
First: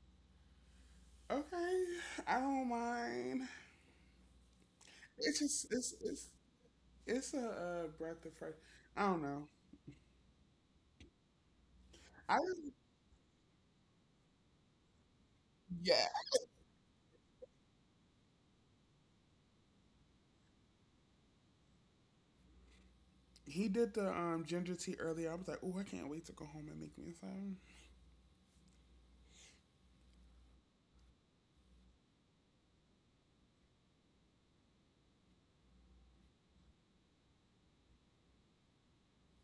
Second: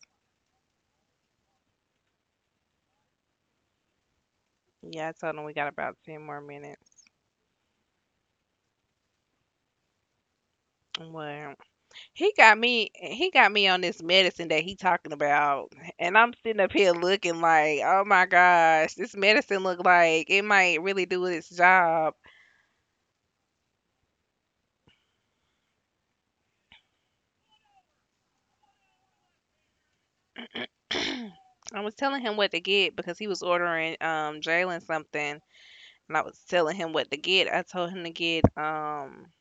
[SPEAKER 1] Okay, I don't mind.
[SPEAKER 2] Yeah, I told
[SPEAKER 1] It's
[SPEAKER 2] him we got
[SPEAKER 1] just
[SPEAKER 2] about ten more minutes.
[SPEAKER 1] it's a, breath of fresh. I don't know.
[SPEAKER 2] Well, he
[SPEAKER 1] I
[SPEAKER 2] got me. He got me on this medicine that he talking about,
[SPEAKER 1] yeah.
[SPEAKER 2] and I'm sitting up here looking like, oh my gosh, this medicine look like it might really do its job.
[SPEAKER 1] He did the ginger tea earlier. I was like, oh, I can't wait to go home and make me some.
[SPEAKER 2] I was telling him what to get because he was ordering Jalen something, and I was telling him what to get. I told him to get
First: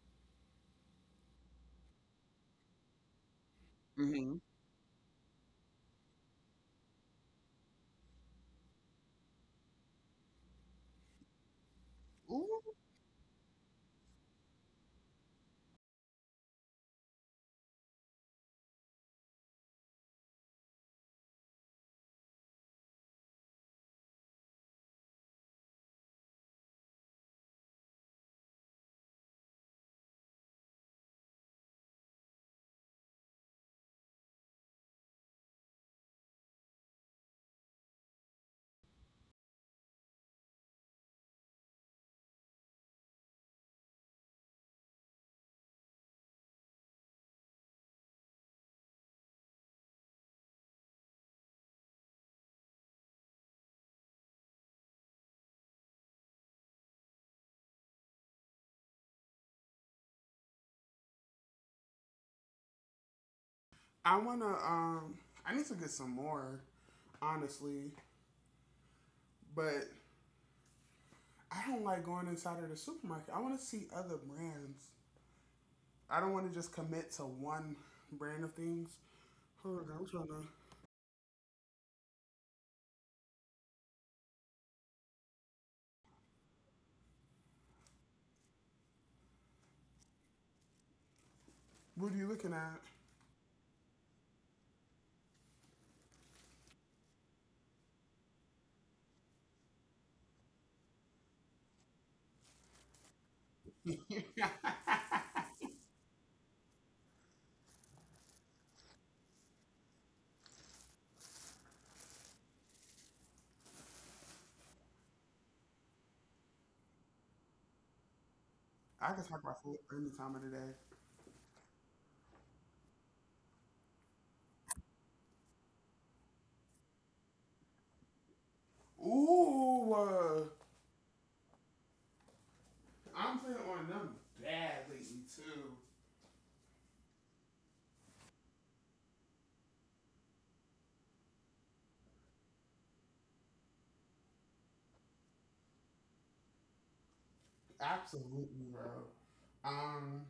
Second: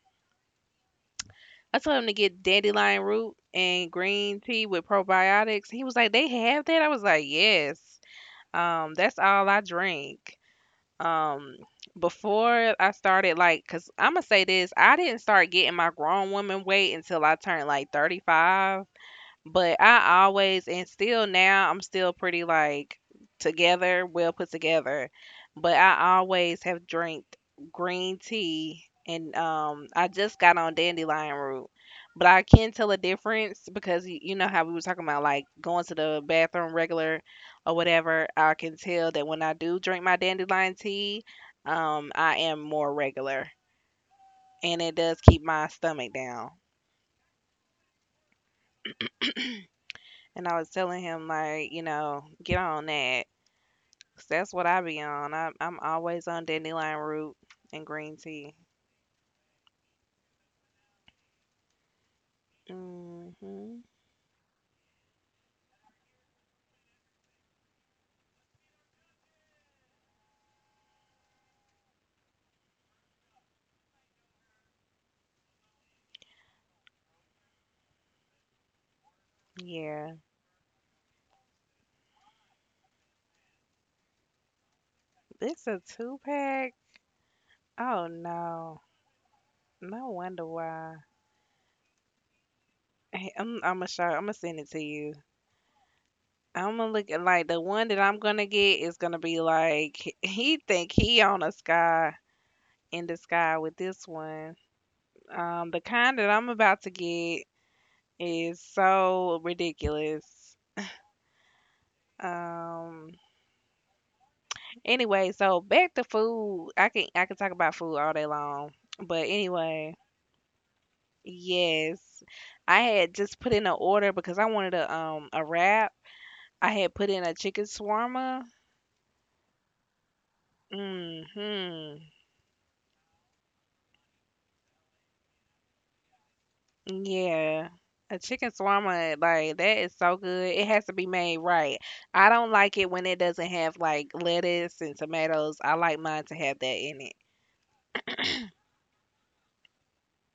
[SPEAKER 2] I told him to get dandelion root and
[SPEAKER 1] Mhm.
[SPEAKER 2] green tea with probiotics. He was like, "They have that?" I was like, "Yes." That's all I drink. Um,
[SPEAKER 1] Ooh.
[SPEAKER 2] before I started like, cause I'm gonna say this, I didn't start getting my grown woman weight until I turned like 35. But I always and still now I'm still pretty like together, well put together. But I always have drank green tea and I just got on dandelion root. But I can tell a difference because you know how we were talking about like going to the bathroom regular or whatever. I can tell that when I do drink my dandelion tea, I am more regular and it does keep my stomach down. And I was telling him like, you know, get on that. 'Cause that's what I be on. I'm always on dandelion root and green tea. Hmm.
[SPEAKER 1] I wanna um I need to get some more, honestly. But I don't like going inside of the supermarket. I want to see other brands. I don't want to just commit to one brand of things. Hold on, I'm
[SPEAKER 2] Yeah.
[SPEAKER 1] trying to.
[SPEAKER 2] It's a two pack. Oh no. No wonder why.
[SPEAKER 1] What are you looking at?
[SPEAKER 2] Hey, I'm gonna show. I'm gonna send it to you. I'm gonna look at like the one that I'm gonna get is gonna be like he think he on a sky in the sky with this one. The kind that I'm about to get is so ridiculous. Um, Anyway, so back to food. I can talk about food all day long.
[SPEAKER 1] I
[SPEAKER 2] But
[SPEAKER 1] can talk about food
[SPEAKER 2] anyway,
[SPEAKER 1] any time of the day.
[SPEAKER 2] yes. I had just put in an order because I wanted a wrap. I had put in a chicken shawarma.
[SPEAKER 1] Ooh,
[SPEAKER 2] Mm-hmm.
[SPEAKER 1] I'm playing on them bad lately too.
[SPEAKER 2] Yeah. A chicken shawarma, like that is so good. It has to be made right. I don't like it when it doesn't have like lettuce and tomatoes. I like mine to have that in it.
[SPEAKER 1] Absolutely, bro. Um,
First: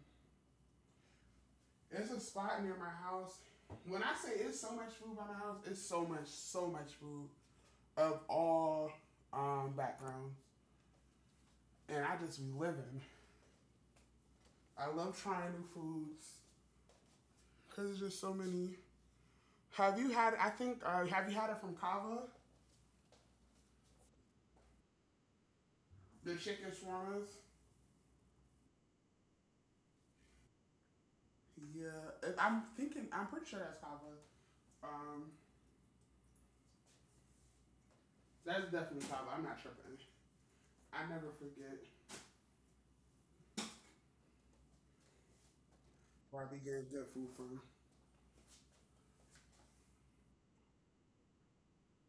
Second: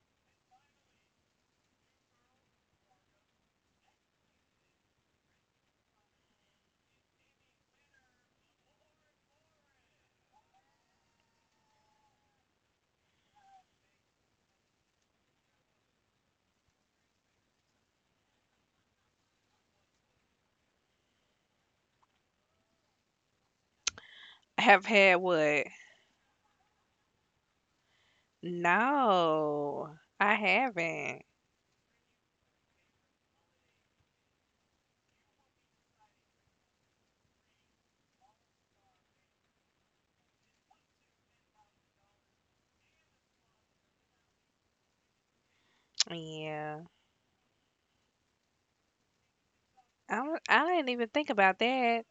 [SPEAKER 1] it's a spot near my house. When I say it's so much food by my house, it's so much, so much food of all backgrounds. And I just be living. I love trying new foods because there's just so many. Have you had? I think have you had it from Kava?
[SPEAKER 2] Have had what?
[SPEAKER 1] The chicken shawarmas.
[SPEAKER 2] No, I haven't.
[SPEAKER 1] Yeah, I'm thinking. I'm pretty sure that's Kava. Um, that's definitely Kava. I'm not tripping. I never forget where I be
[SPEAKER 2] Yeah.
[SPEAKER 1] getting good food from.
[SPEAKER 2] I don't- I didn't even think about that.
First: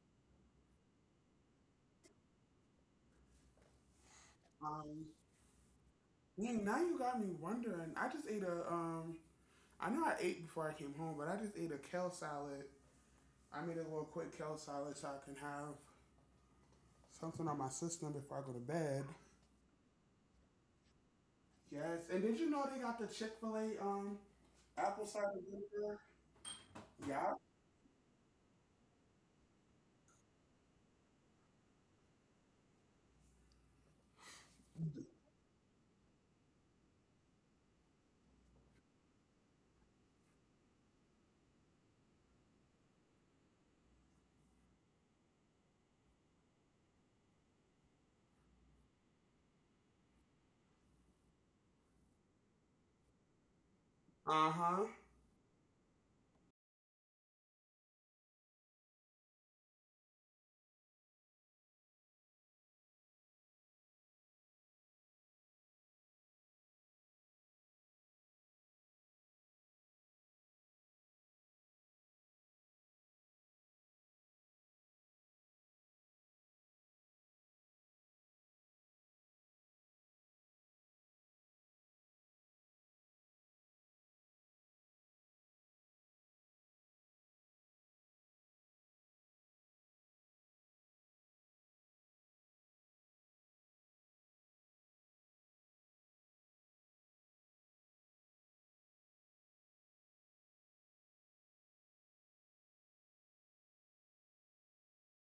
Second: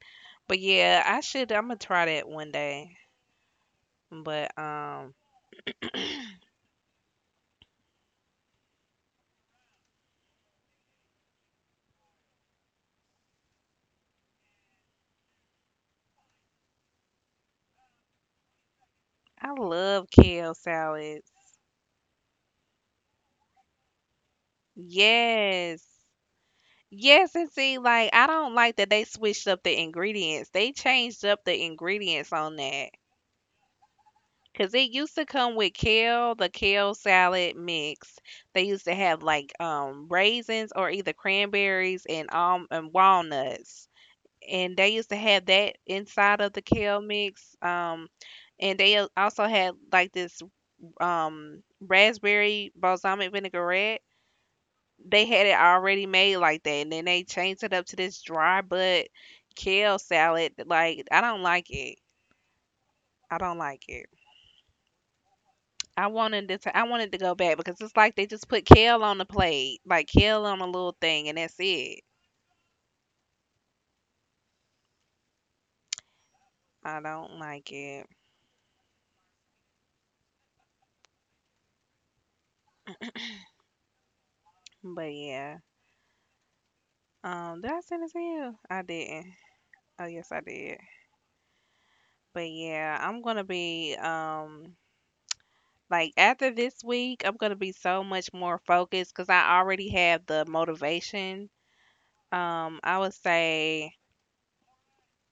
[SPEAKER 2] But yeah, I should. I'm gonna try that one day. But
[SPEAKER 1] Um, dang, now you got me wondering. I just ate a. I know I ate before I came home, but I just ate a kale salad. I made a little quick kale salad so I can have something on my system before I go to bed.
[SPEAKER 2] I love kale salads.
[SPEAKER 1] Yes, and did you know they got the Chick Fil A apple cider
[SPEAKER 2] Yes.
[SPEAKER 1] vinegar?
[SPEAKER 2] Yes,
[SPEAKER 1] Yeah.
[SPEAKER 2] and see, like I don't like that they switched up the ingredients. They changed up the ingredients on that. Cause it used to come with kale, the kale salad mix. They used to have like raisins or either cranberries and walnuts, and they used to have that inside of the kale mix. And they also had like this raspberry balsamic vinaigrette.
[SPEAKER 1] Uh huh.
[SPEAKER 2] They had it already made like that, and then they changed it up to this dry but kale salad. Like I don't like it. I don't like it. I wanted it to. I wanted to go back because it's like they just put kale on the plate, like kale on a little thing, and that's it. I don't like it. But yeah. Did I send it to you? I didn't. Oh yes, I did. But yeah, I'm gonna be like after this week, I'm gonna be so much more focused because I already have the motivation. I would say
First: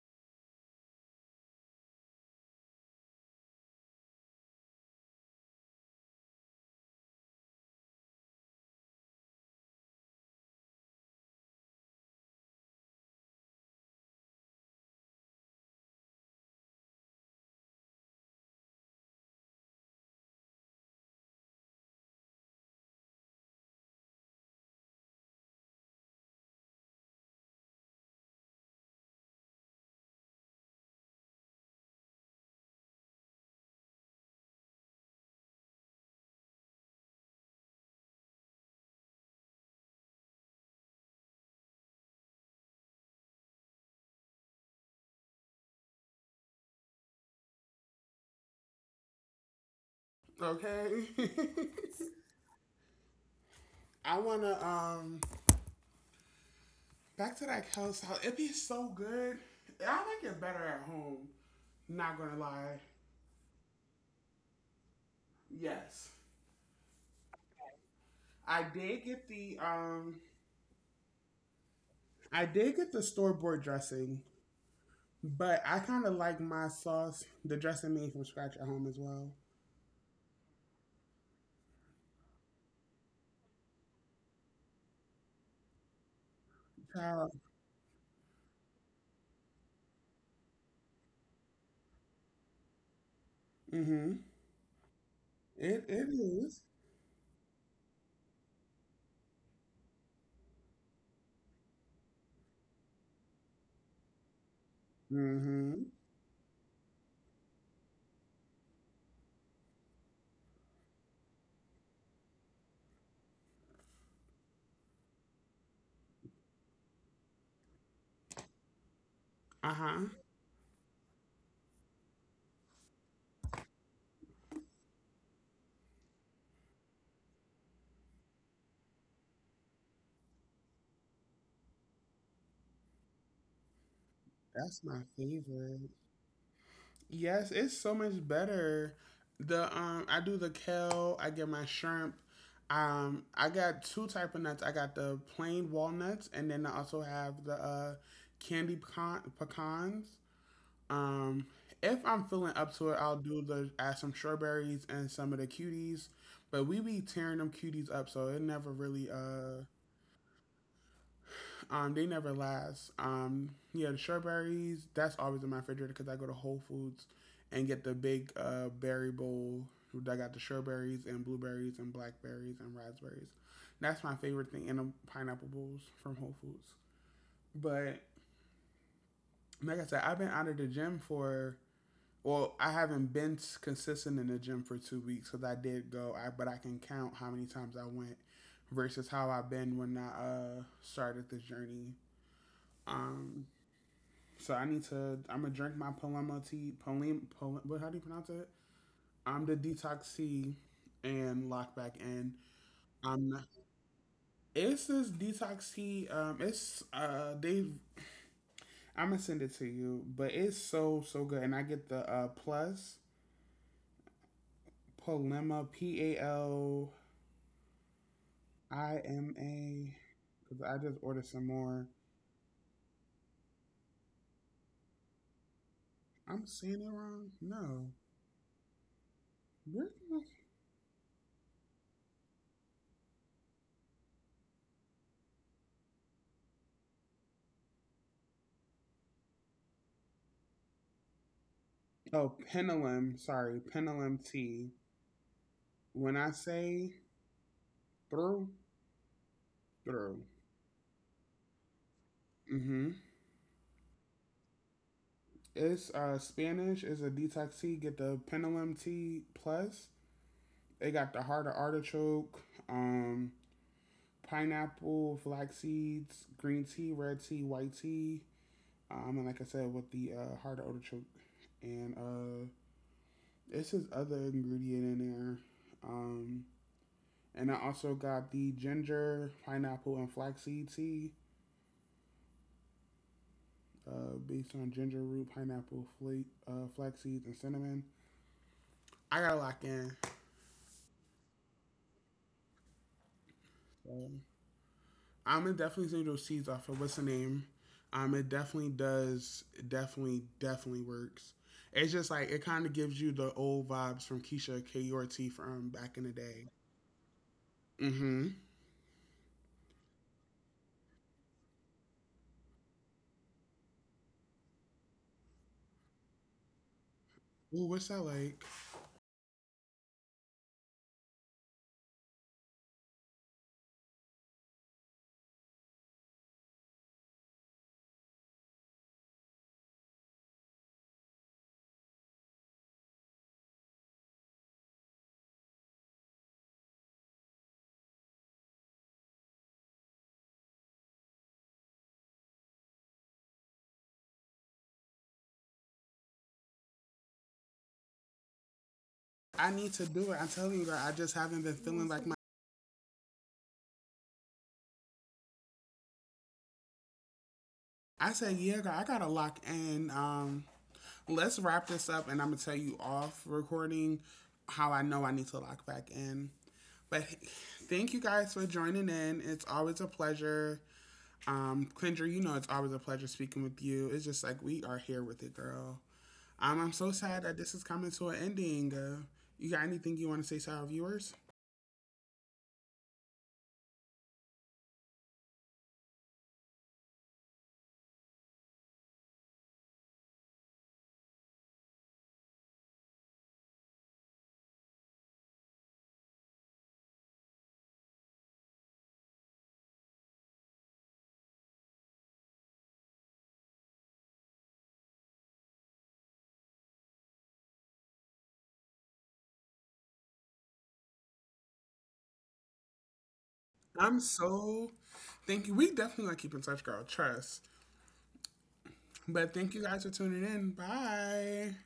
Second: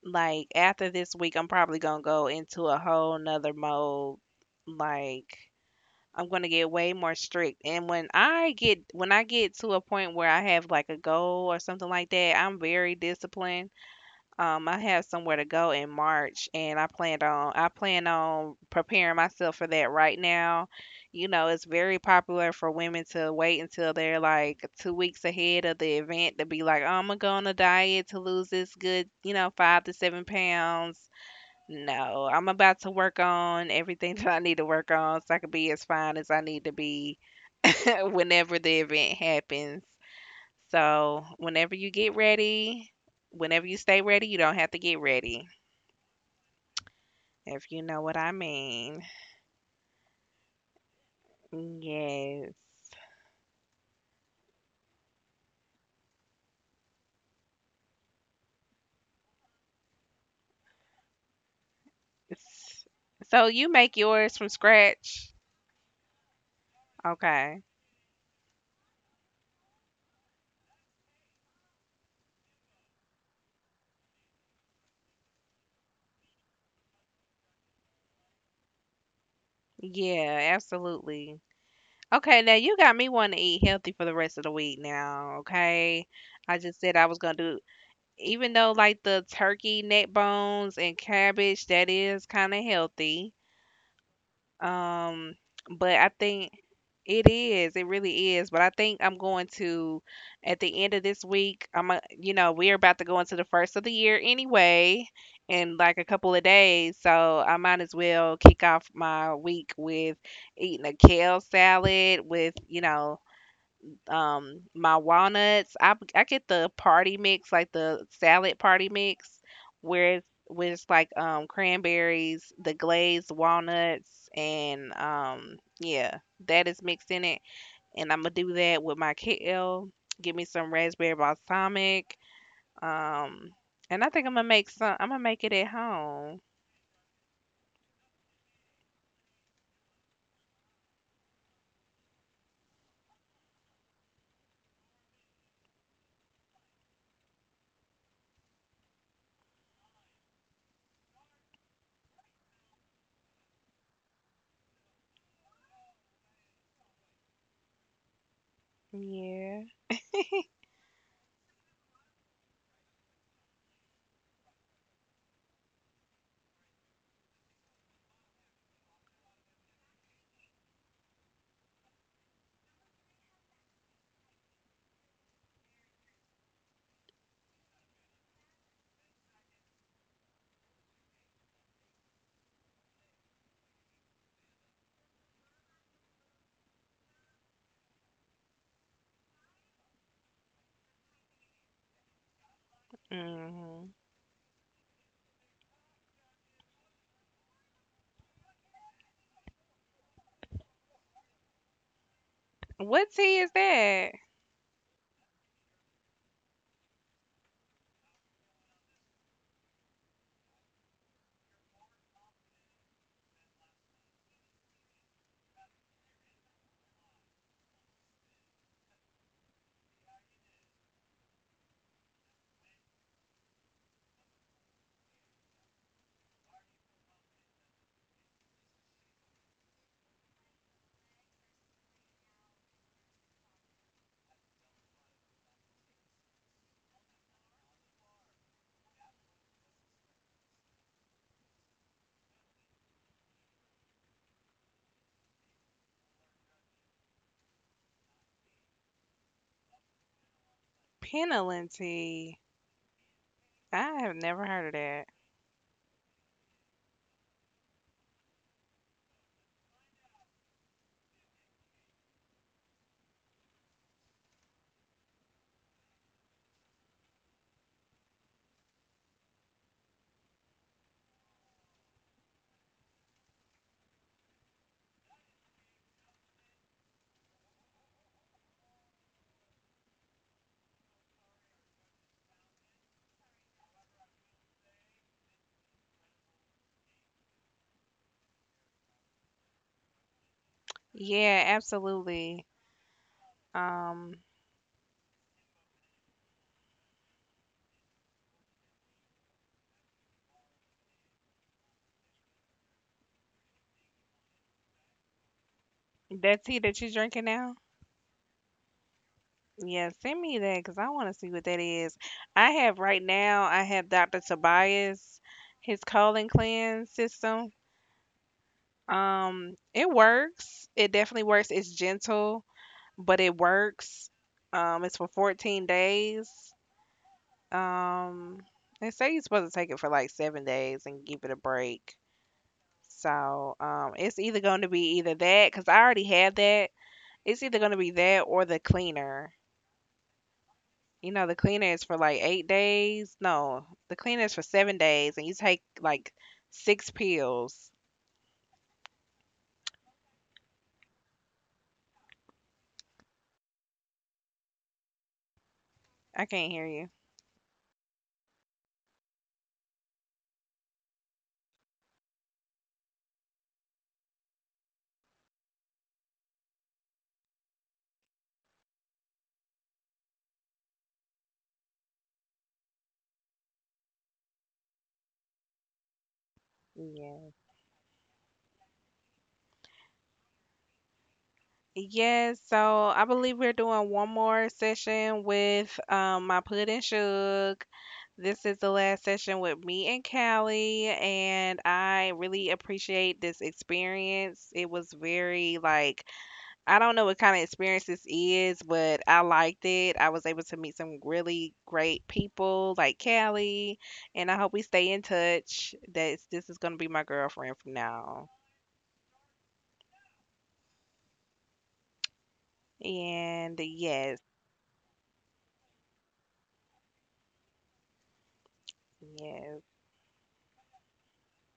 [SPEAKER 2] like after this week, I'm probably gonna go into a whole nother mode. Like, I'm gonna get way more strict. And when I get to a point where I have like a goal or something like that, I'm very disciplined. I have somewhere to go in March, and I plan on preparing myself for that right now. You know, it's very popular for women to wait until they're like 2 weeks ahead of the event to be like, "Oh, I'm gonna go on a diet to lose this good, you know, 5 to 7 pounds." No, I'm about to work on everything that I need to work on so I can be as fine as I need to be whenever the event happens. So, whenever you get ready, whenever you stay ready, you don't have to get ready, if you know what I mean.
[SPEAKER 1] Okay.
[SPEAKER 2] Yes.
[SPEAKER 1] I wanna back to that Kel's house. It'd be so good. I like it better at home. Not gonna
[SPEAKER 2] S-
[SPEAKER 1] lie.
[SPEAKER 2] So, you make yours from scratch?
[SPEAKER 1] Yes,
[SPEAKER 2] Okay.
[SPEAKER 1] I did get the um I did get the store bought dressing, but I kind of like my sauce, the dressing made from scratch at home as well.
[SPEAKER 2] Yeah, absolutely. Okay, now you got me wanting to eat healthy for the rest of the week now, okay? I just said I was gonna
[SPEAKER 1] Child,
[SPEAKER 2] do, even though like the turkey neck bones and cabbage, that is kind of healthy.
[SPEAKER 1] hmm,
[SPEAKER 2] Um,
[SPEAKER 1] It
[SPEAKER 2] but I
[SPEAKER 1] it
[SPEAKER 2] think.
[SPEAKER 1] is.
[SPEAKER 2] It is. It really is. But I think I'm going to, at the end of this week, I'm a, you know, we're about to go into the first of the year anyway, in
[SPEAKER 1] Mm-hmm.
[SPEAKER 2] like a couple of days. So I might as well kick off my week with eating a kale salad with, you know, my walnuts. I get the party mix, like the salad party mix,
[SPEAKER 1] Uh-huh.
[SPEAKER 2] where it's like cranberries, the glazed walnuts, and yeah, that is mixed in it, and I'm gonna do that with my kale. Give me some raspberry balsamic. Um, and I think I'm gonna make
[SPEAKER 1] That's
[SPEAKER 2] some.
[SPEAKER 1] my
[SPEAKER 2] I'm gonna make it at
[SPEAKER 1] favorite.
[SPEAKER 2] home.
[SPEAKER 1] Yes, it's so much better. The I do the kale, I get my shrimp. I got two type of nuts. I got the plain walnuts, and then I also have the candy pecan pecans. Um if I'm feeling up to it, I'll do the add some strawberries and some of the cuties. But we be tearing them cuties up so it never really
[SPEAKER 2] Yeah.
[SPEAKER 1] they never last. Yeah, the strawberries. That's always in my refrigerator because I go to Whole Foods and get the big berry bowl. I got the strawberries and blueberries and blackberries and raspberries. That's my favorite thing, and the pineapple bowls from Whole Foods. But like I said, I've been out of the gym for I haven't been consistent in the gym for 2 weeks because I did go, but I can count how many times I went versus how I've been when I started this journey. Um,
[SPEAKER 2] hmm
[SPEAKER 1] So I need to. I'm gonna drink my Paloma tea. Paloma, Paloma what? How do you pronounce it? I'm the detox tea and lock back in.
[SPEAKER 2] What
[SPEAKER 1] I'm.
[SPEAKER 2] tea
[SPEAKER 1] Not,
[SPEAKER 2] is that?
[SPEAKER 1] it's this detox tea. It's they. I'm gonna send it to you, but it's so so good, and I get the plus Paloma PALIMA because I just ordered some more. I'm saying it wrong. No. Where did I- Oh, Pendulum. Sorry, Pendulum tea. When I say through. True.
[SPEAKER 2] Penelon tea.
[SPEAKER 1] Mm-hmm.
[SPEAKER 2] I have never heard of that.
[SPEAKER 1] It's Spanish. It's a detox tea. Get the Pendulum tea plus. They got the heart of artichoke, um, pineapple, flax seeds, green tea, red tea, white tea. And like I said, with the heart of artichoke, and it's his other ingredient in there. Um, and I also got the ginger, pineapple, and flaxseed tea, based on ginger root, pineapple, flax seeds, and cinnamon. I gotta lock in.
[SPEAKER 2] Yeah, absolutely. Um,
[SPEAKER 1] Um, I'm gonna definitely take those seeds off of what's the name. It definitely does. It definitely, definitely works. It's just like it kind of gives you the old vibes from Keisha KURT from back in the
[SPEAKER 2] that
[SPEAKER 1] day.
[SPEAKER 2] tea that you're drinking now.
[SPEAKER 1] Mm-hmm.
[SPEAKER 2] Yeah, send me that because I want to see what that is. I have right now. I have Dr. Tobias, his colon cleanse system.
[SPEAKER 1] Ooh, what's that like?
[SPEAKER 2] It works. It definitely works. It's gentle, but it works. It's for 14 days. Um, they say you're supposed to take it for like 7 days and give it a break. So, it's either going to be either that, because I already had that. It's either going to be that or the cleaner. You know, the cleaner is for like 8 days. No, the cleaner is for 7 days, and you take like 6 pills.
[SPEAKER 1] I need to do it. I'm telling you, girl. I just haven't been feeling like my.
[SPEAKER 2] I can't hear you.
[SPEAKER 1] I said, yeah, girl. I gotta lock in. Let's wrap this up, and I'm gonna tell you off recording how I know I need to lock back in. But thank you guys for joining in. It's always a pleasure. Kendra, you know it's always a pleasure speaking with you. It's just like we are here with it, girl. I'm so sad
[SPEAKER 2] Yeah.
[SPEAKER 1] that this is coming to an ending. You got anything you want to say to our viewers?
[SPEAKER 2] Yes, so I believe we're doing one more session with my pudding shook. This is the last session with me and Callie, and I really appreciate this experience. It was very like, I don't know what kind of experience this is, but I liked it. I was able to meet some really great people like Callie, and I hope we stay in touch. That's this is gonna be my girlfriend from now. And
[SPEAKER 1] I'm
[SPEAKER 2] yes,
[SPEAKER 1] so thank you. We definitely gonna keep in touch, girl. Trust. But thank you
[SPEAKER 2] yes.
[SPEAKER 1] guys for tuning in. Bye.